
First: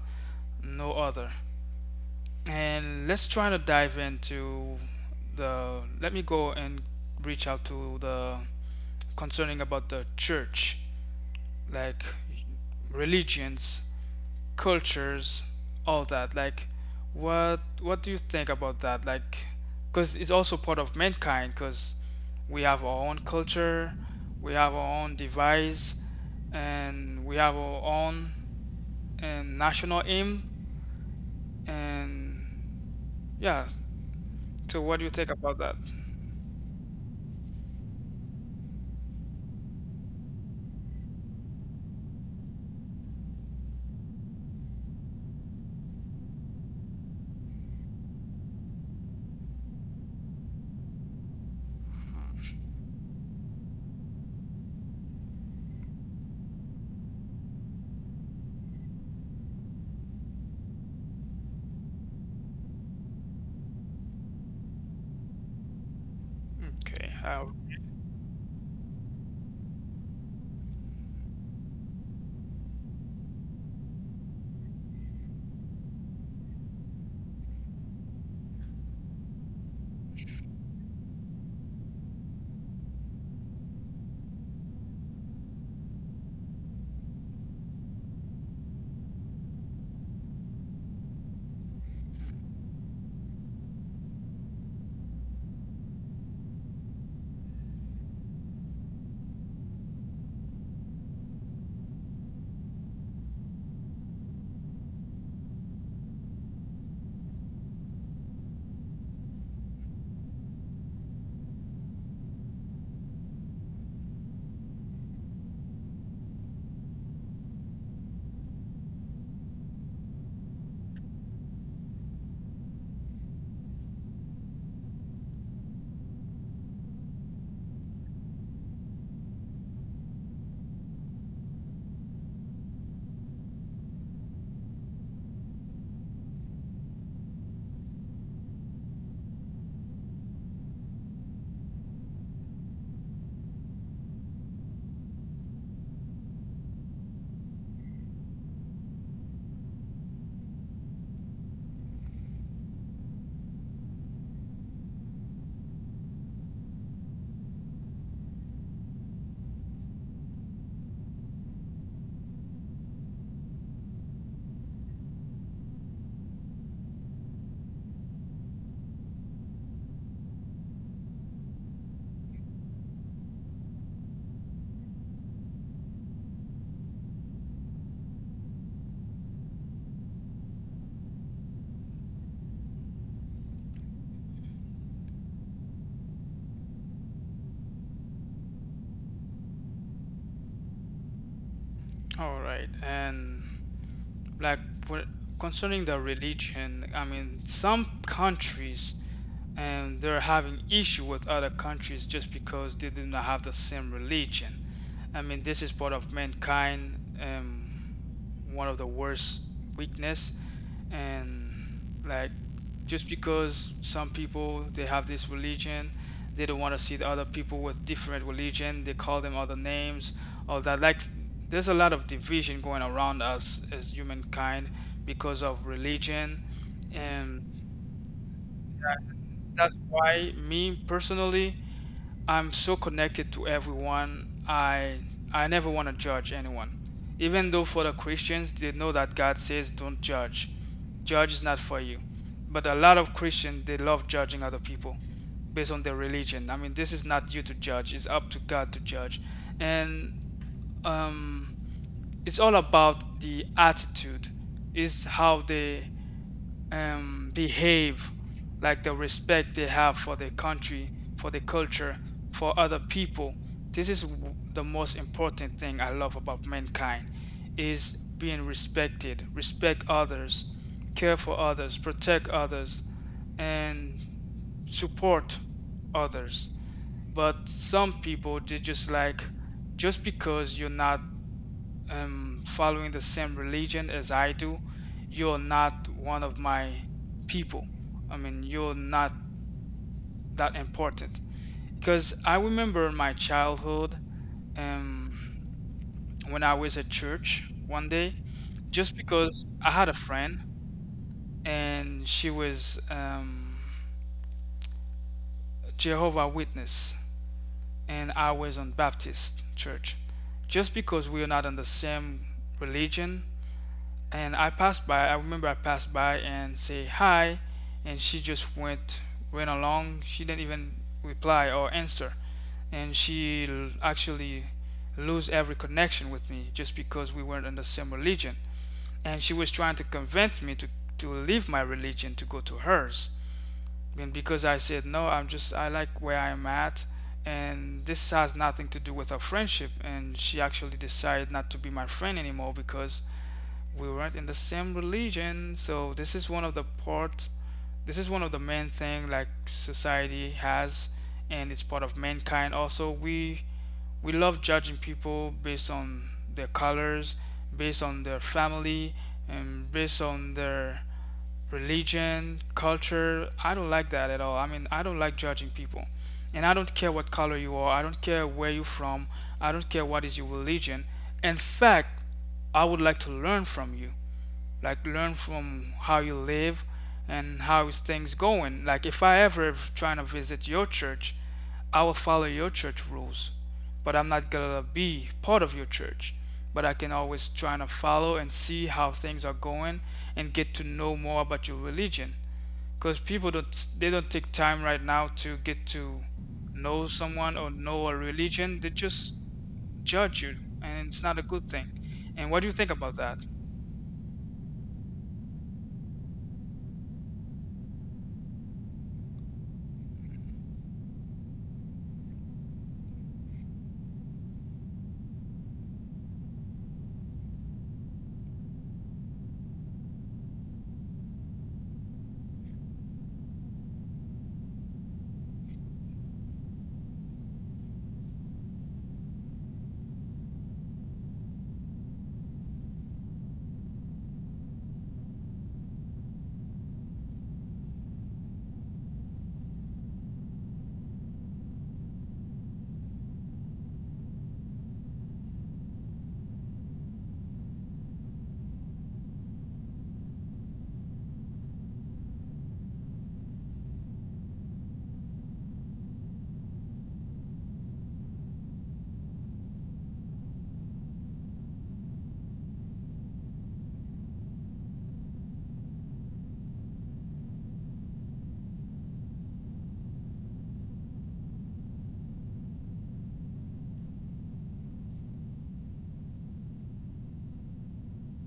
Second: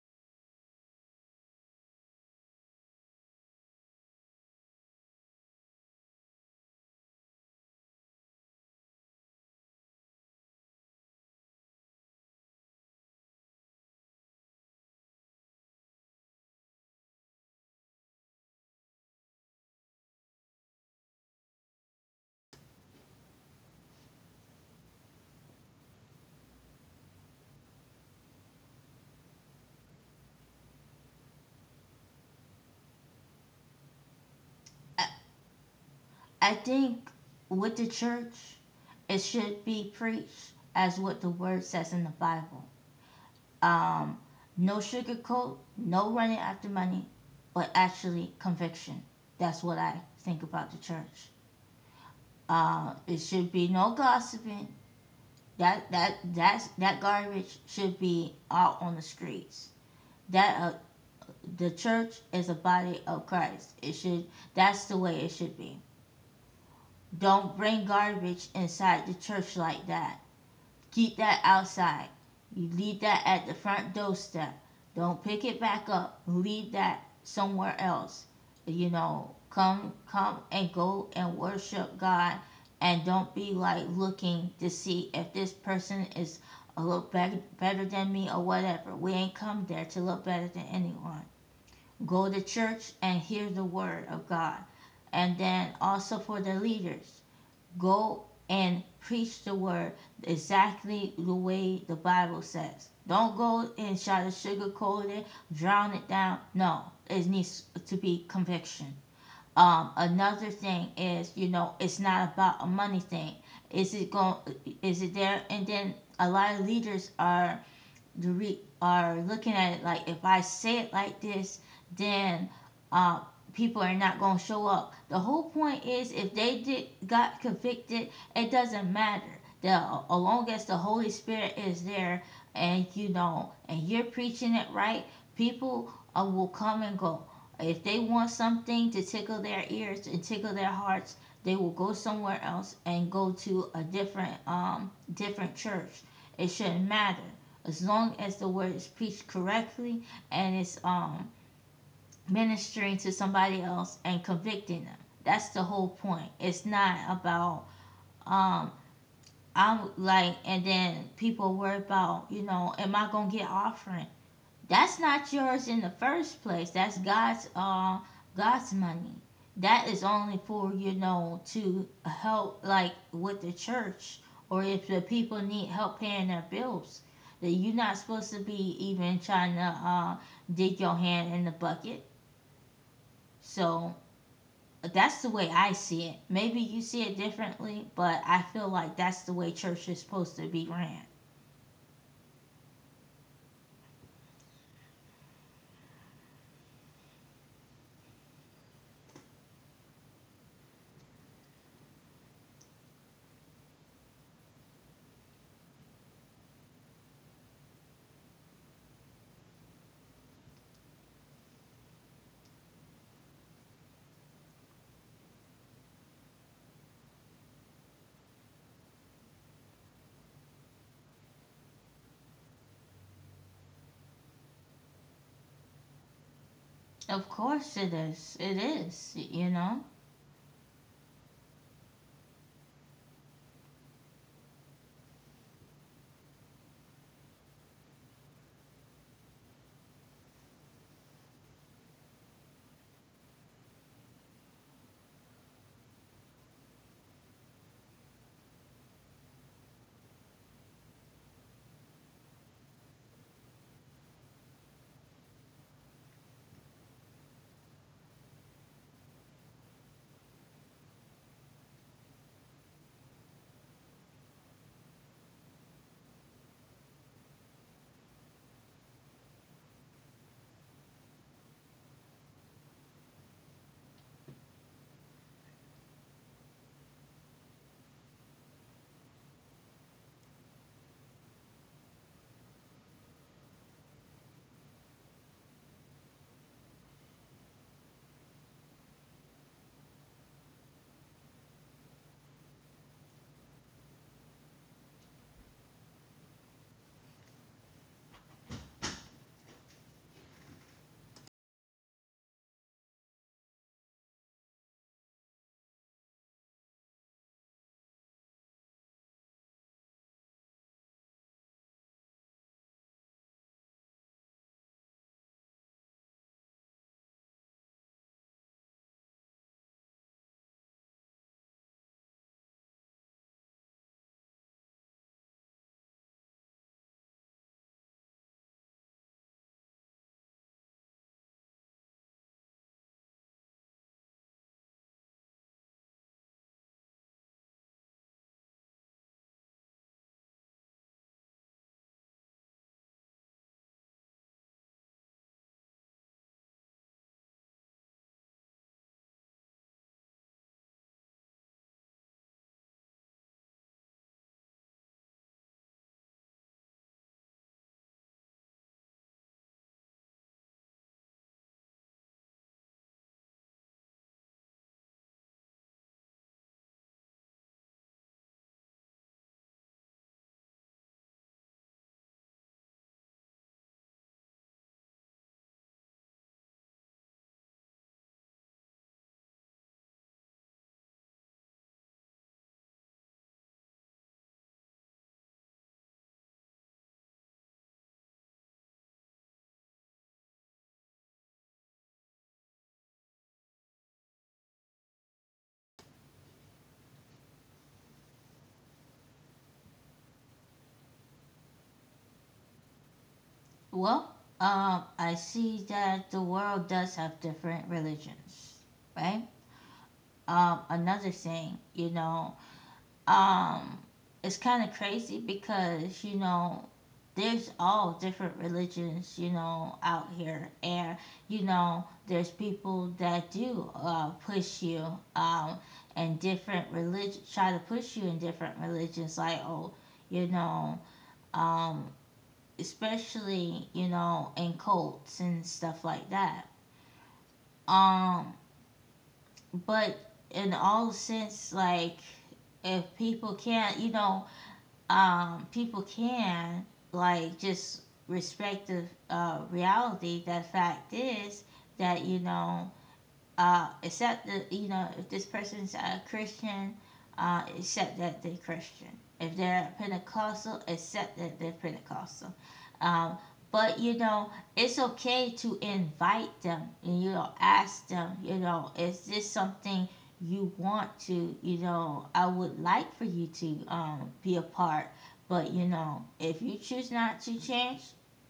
Speaker 2: no other. And let's try to dive into the. Let me go and reach out to the concerning about the church, like religions, cultures, all that. Like, what do you think about that? Like, because it's also part of mankind. Because we have our own culture, we have our own device, and we have our own and national aim. And yeah, so what do
Speaker 1: I,
Speaker 2: you think about that?
Speaker 1: I think with the church, it should be preached as what the word says in the Bible. Um, no sugarcoat, no running after money, but actually conviction. That's what I think about the church. It should be no gossiping. That garbage should be out on the streets. That, the church is a body of Christ. It should that's the way it should be.
Speaker 2: Okay, uh,
Speaker 1: Don't bring garbage inside the church like that. Keep that outside. You leave that at the front doorstep. Don't pick it back up. Leave that somewhere else. You know, come and go and worship God, and don't be like looking to see if this person is a look better, better than me or whatever. We ain't come there to look better than anyone. Go to church and hear the word of God. And then also for the leaders, go and preach the word exactly the way the Bible says. Don't go and try to sugarcoat it, drown it down. No, it needs to be conviction. Another thing is, you know, it's not about a money thing. Is it going? Is it there? And then a lot of leaders are, are looking at it like, if I say it like this, then, uh, people are not going to show up. The whole point is, if they did got convicted, it doesn't matter. The As long as the Holy Spirit is there, and and you're preaching it right, people, will come and go. If they want something to tickle their ears and tickle their hearts, they will go somewhere else and go to a different, church. It shouldn't matter as long as the word is preached correctly, and it's, ministering to somebody else and convicting them. That's the whole point. It's not about, um I'm like, and then people worry about, you know, am I gonna get offering? That's not yours in the first place. That's God's money. That is only for, you know, to help, like, with the church, or if the people need help paying their bills. That you're not supposed to be even trying to, dig your hand in the bucket. So that's the way I see it. Maybe you see it differently, but I feel like that's the way church is supposed to be ran.
Speaker 2: all right. And like wh- concerning the religion, I mean, some countries and they're having issue with other countries just because they do not have the same religion. I mean, this is part of mankind, um, one of the worst weakness, and like just because some people they have this religion, they don't want to see the other people with different religion. They call them other names, all that. Like, there's a lot of division going around us as humankind because of religion,
Speaker 1: Of
Speaker 2: and
Speaker 1: course it is. It is, you
Speaker 2: that's
Speaker 1: know.
Speaker 2: why, me personally, I'm so connected to everyone. I never want to judge anyone. Even though for the Christians, they know that God says don't judge. Judge is not for you. But a lot of Christians, they love judging other people based on their religion. I mean, this is not you to judge. It's up to God to judge. And um, it's all about the attitude. Is how they behave, like the respect they have for their country, for their culture, for other people. This is the most important thing I love about mankind is being respected, respect others, care for others, protect others, and support others. But some people, they just like, just because you're not following the same religion as I do, you're not one of my people. I mean, you're not that important. Because I remember in my childhood, um, when I was at church one day, just because I had a friend and she was Jehovah Witness and I was on Baptist church. Just because we are not on the same religion, and I passed by. I remember I passed by and say hi, and she just went along. She didn't even reply or answer, and she actually lose every connection with me just because we weren't in the same religion. And she was trying to convince me to leave my religion to go to hers, and because I said no, I'm just, I like where I'm at. And this has nothing to do with our friendship. And she actually decided not to be my friend anymore because we weren't in the same religion. So this is one of the part, this is one of the main thing like society has, and it's part of mankind. Also, we love judging people based on their colors, based on their family, and based on their religion, culture. I don't like that at all. I mean, I don't like judging people, and I don't care what color you are, I don't care where you're from, I don't care what is your religion. In fact, I would like to learn from you, like learn from how you live and how is things going. Like, if I ever trying to visit your church, I will follow your church rules, but I'm not gonna be part of your church. But I can always try to follow and see how things are going and get to know more about your religion. Because people don't, they don't take time right now to get to know someone or know a religion. They just judge you, and it's not a good thing. And what do you think about that?
Speaker 1: Well, I see that the world does have different religions, right? Another thing, um, it's kind of crazy because, there's all different religions, out here. And, there's people that do, push you, um, and different religion, try to push you in different religions, like, oh, you know, um, especially in cults and stuff like that. Um, but in all sense, like if people can't, people can like just respect the reality. The fact is that except that you know if this person's a Christian, except that they're Christian. If they're Pentecostal, except that they're Pentecostal. Um, but you know it's okay to invite them and you know ask them. You know, is this something you want to? You know, I would like for you to be a part. But you know, if you choose not to change,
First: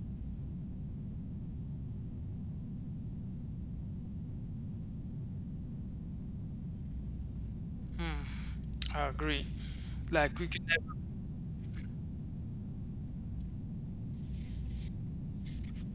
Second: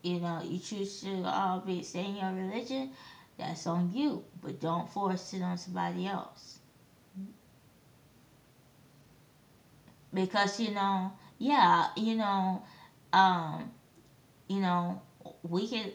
Speaker 1: you know, you choose to be staying in your religion, that's on you, but don't force it on somebody else.
Speaker 2: Hmm, I agree. Like, we
Speaker 1: Because
Speaker 2: could
Speaker 1: you
Speaker 2: never.
Speaker 1: know, yeah, um, you know, we can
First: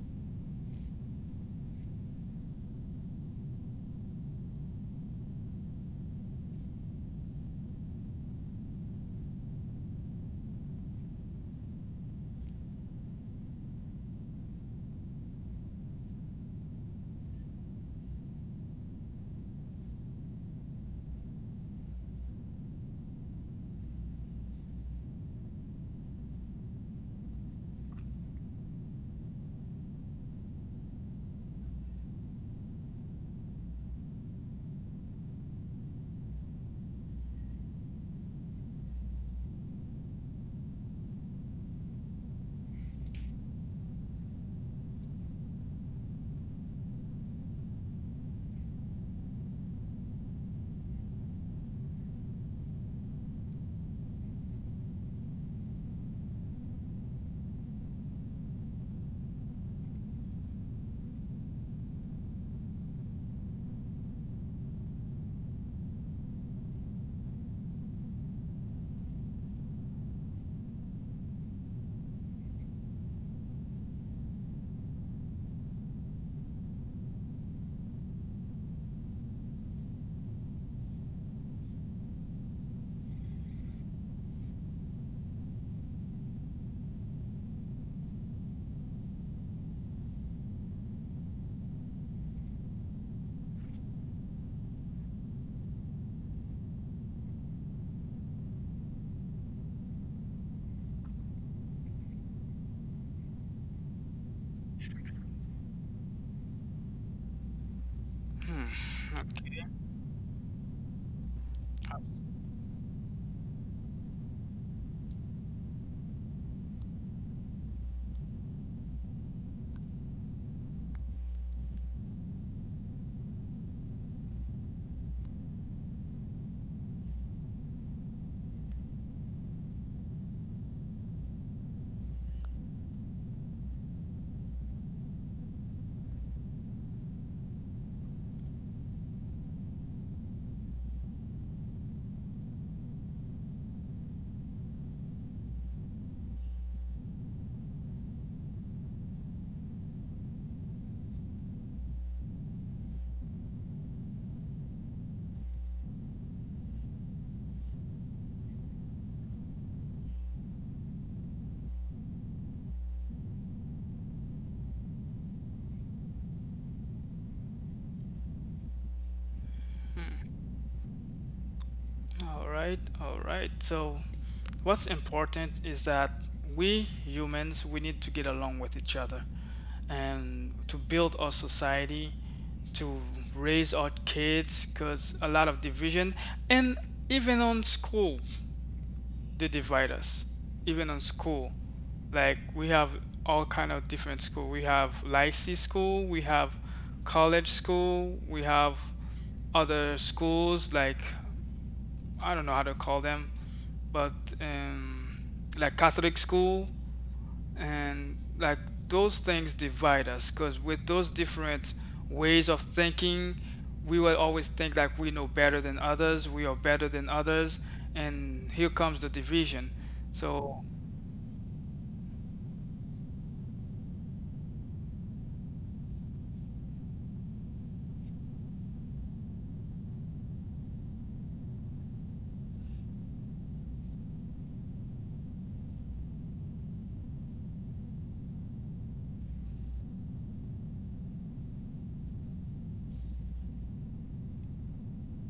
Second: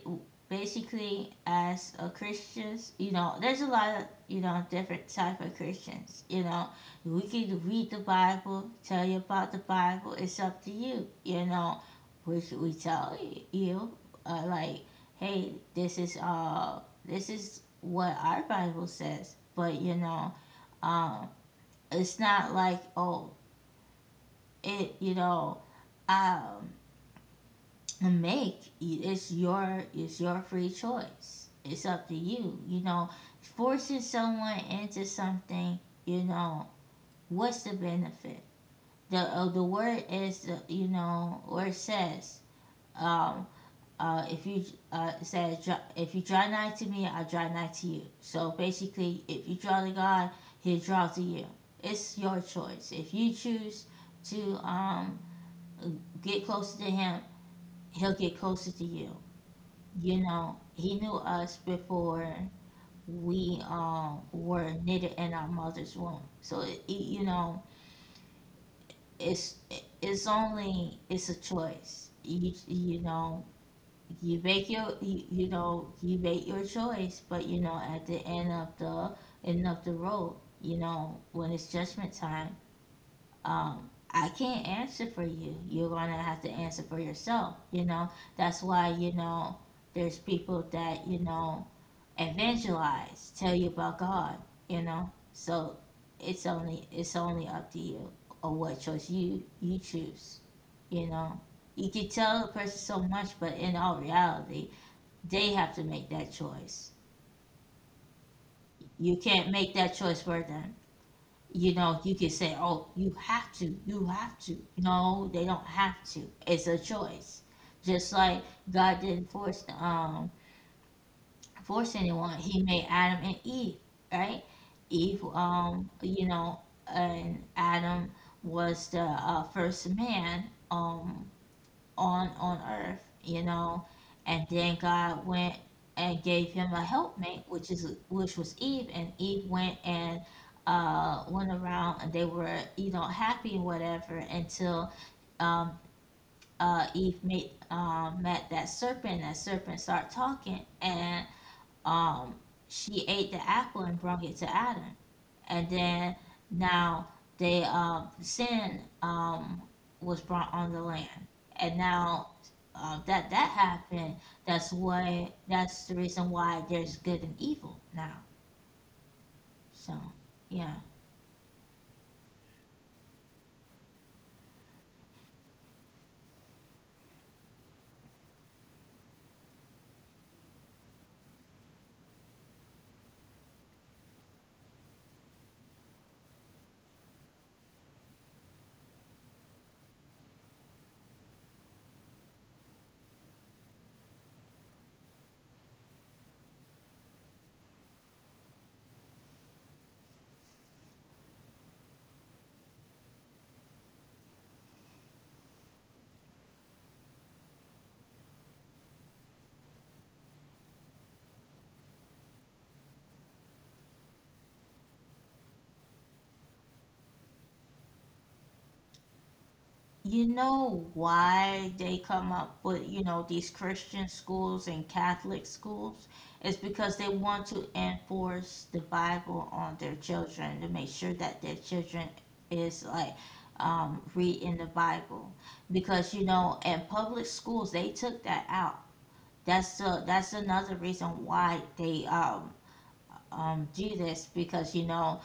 Speaker 1: basically, as a Christians, you know, there's a lot of you know different type of Christians. You know, we can read the Bible, tell you about the Bible. It's up to you. You know, we tell you like, hey, this is what our Bible says, but um it's not like, oh, it you know um make it's your, it's your free choice. It's up to you. You know, forcing someone into something. You know what's the benefit? The word is you know, or it says um if you it says if you draw nigh to me, I draw nigh to you. So basically, if you draw to God, He'll draw to you. It's your choice. If you choose to get closer to him, he'll get closer to you. You know, he knew us before we were knitted in our mother's womb. So you know, it's it's only, it's a choice. You know, you make your, you make your choice, but you know at the end of the road, you know, when it's judgment time, I can't answer for you. You're gonna have to answer for yourself. You know, that's why you know there's people that you know evangelize, tell you about God. You know, so it's only up to you, or what choice you choose. You know, you can tell a person so much, but in all reality, they have to make that choice. You can't make that choice for them. You know, you could say, oh, you have to, you have to. No, they don't have to. It's a choice. Just like God didn't force anyone. He made Adam and Eve, right? Eve, you know, and Adam was the first man. Um, on earth, you know, and then God went and gave him a helpmate, which was Eve, and Eve went and went around, and they were you know happy and whatever until um, Eve made met that serpent. That serpent started talking, and um she ate the apple and brought it to Adam. And then now they sin was brought on the land. And now that happened, that's the reason why there's good and evil now. So
Speaker 2: Hmm.
Speaker 1: yeah.
Speaker 2: All right, all right. So what's important is that we humans, we need to get along with each other and to build our society, to raise our kids. Because a lot of division, and even on school they divide us. Even on school, like, we have all kind of different school. We have lycée school, we have college school, we have other schools like, I don't know how to call them. But um, like Catholic school, and like, those things divide us. Because with those different ways of thinking, we will always think like we know better than others, we are better than others, and here comes the division.
Speaker 1: You
Speaker 2: So,
Speaker 1: know why they come up with, you know, these Christian schools and Catholic schools? It's because they want to enforce the Bible on their children to make sure that their children is like reading the Bible. Because, you know, in public schools, they took that out. That's another reason why they do this, because, you know,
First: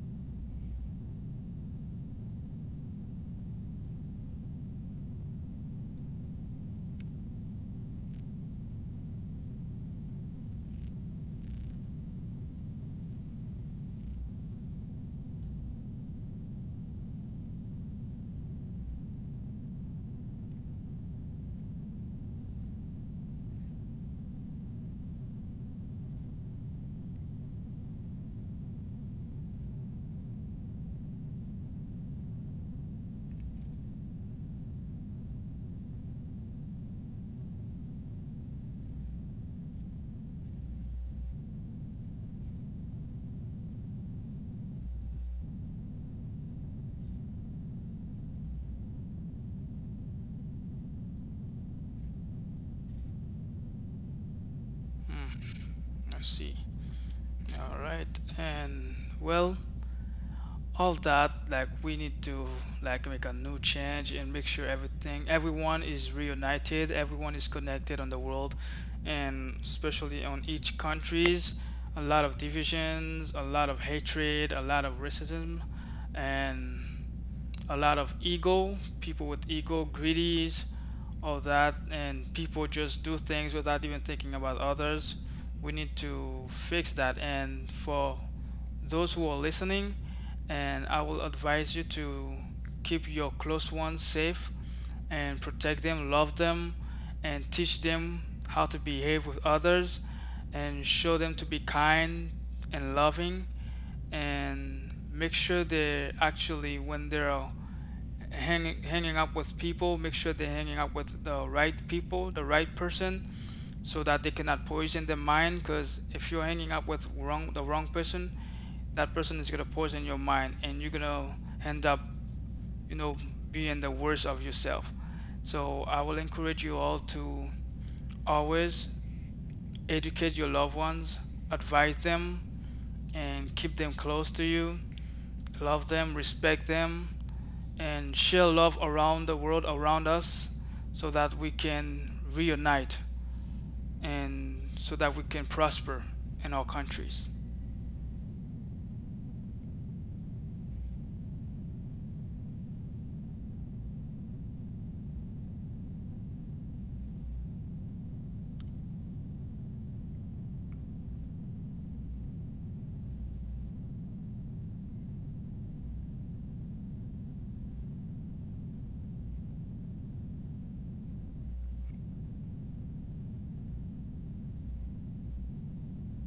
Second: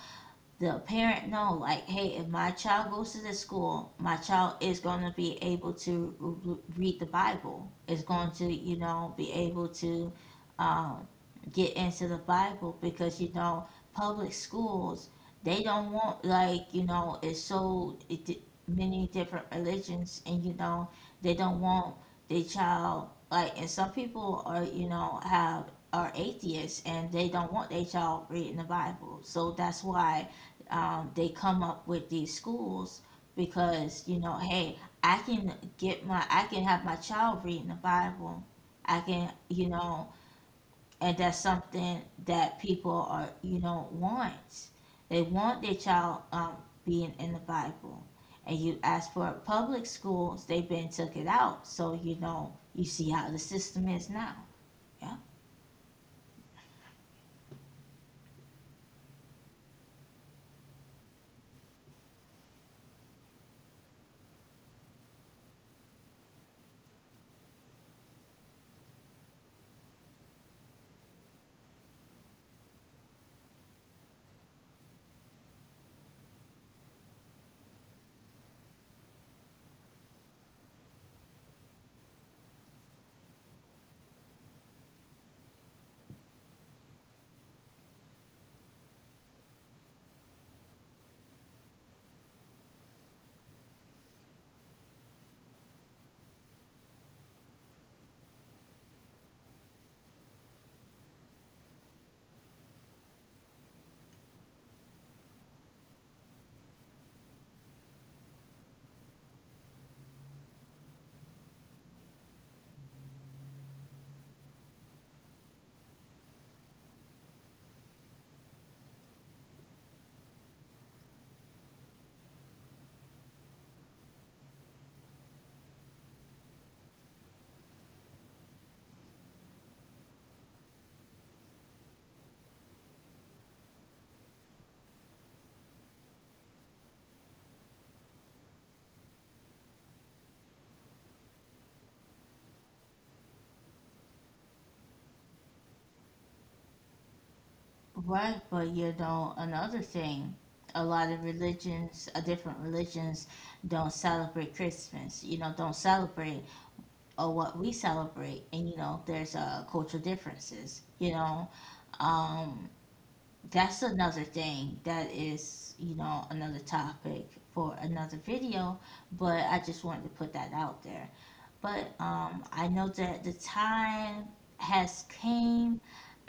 Speaker 1: the parent know like, hey, if my child goes to this school, my child is going to be able to read the Bible, is going to you know be able to um, get into the Bible, because you know public schools, they don't want, like, you know, it's so many different religions, and you know they don't want their child like, and some people are you know have are atheists, and they don't want their child reading the Bible. So that's why they come up with these schools, because you know, hey, I can have my child reading the Bible, I can you know, and that's something that people are you know want, they want their child being in the Bible. And you ask for public schools, they've been took it out. So you know, you see how the system is now. Yeah.
Speaker 2: mm, I see. All right, and well, all that, like, we need to like make a new change and make sure everything, everyone is reunited, everyone is connected on the world, and especially on each countries. A lot of divisions, a lot of hatred, a lot of racism, and a lot of ego, people with ego, greedies, all that. And people just do things without even thinking about others. We need to fix that. And for those who are listening, and I will advise you to keep your close ones safe and protect them, love them, and teach them how to behave with others, and show them to be kind and loving, and make sure they're actually, when they're hanging up with people, make sure they're hanging up with the right people, the right person, so that they cannot poison their mind. Because if you're hanging up with wrong, the wrong person, that person is gonna poison your mind, and you're gonna end up, you know, being the worst of yourself. So I will encourage you all to always educate your loved ones, advise them, and keep them close to you, love them, respect them, and share love around the world around us, so that we can reunite and so that we can prosper in our countries.
Speaker 1: Right, but you know, another thing, a lot of religions, different religions, don't celebrate Christmas. You know, don't celebrate or what we celebrate, and you know, there's cultural differences. You know, um, that's another thing that is, you know, another topic for another video. But I just wanted to put that out there. But I know that the time has came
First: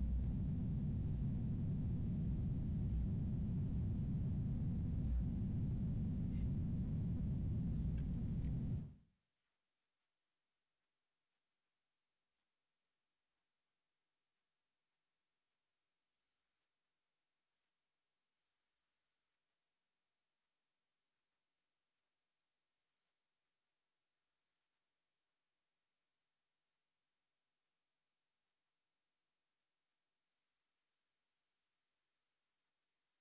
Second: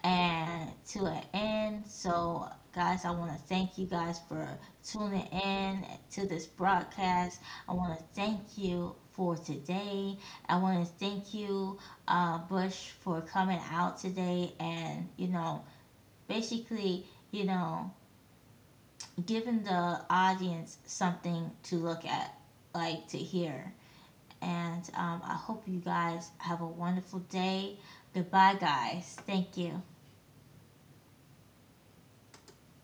Speaker 1: and to an end. So, guys, I want to thank you guys for tuning in to this broadcast. I want to thank you for today. I want to thank you, Bush, for coming out today and, you know, basically, you know, giving the audience something to look at, like to hear. And I hope you guys have a wonderful day. Goodbye, guys. Thank you.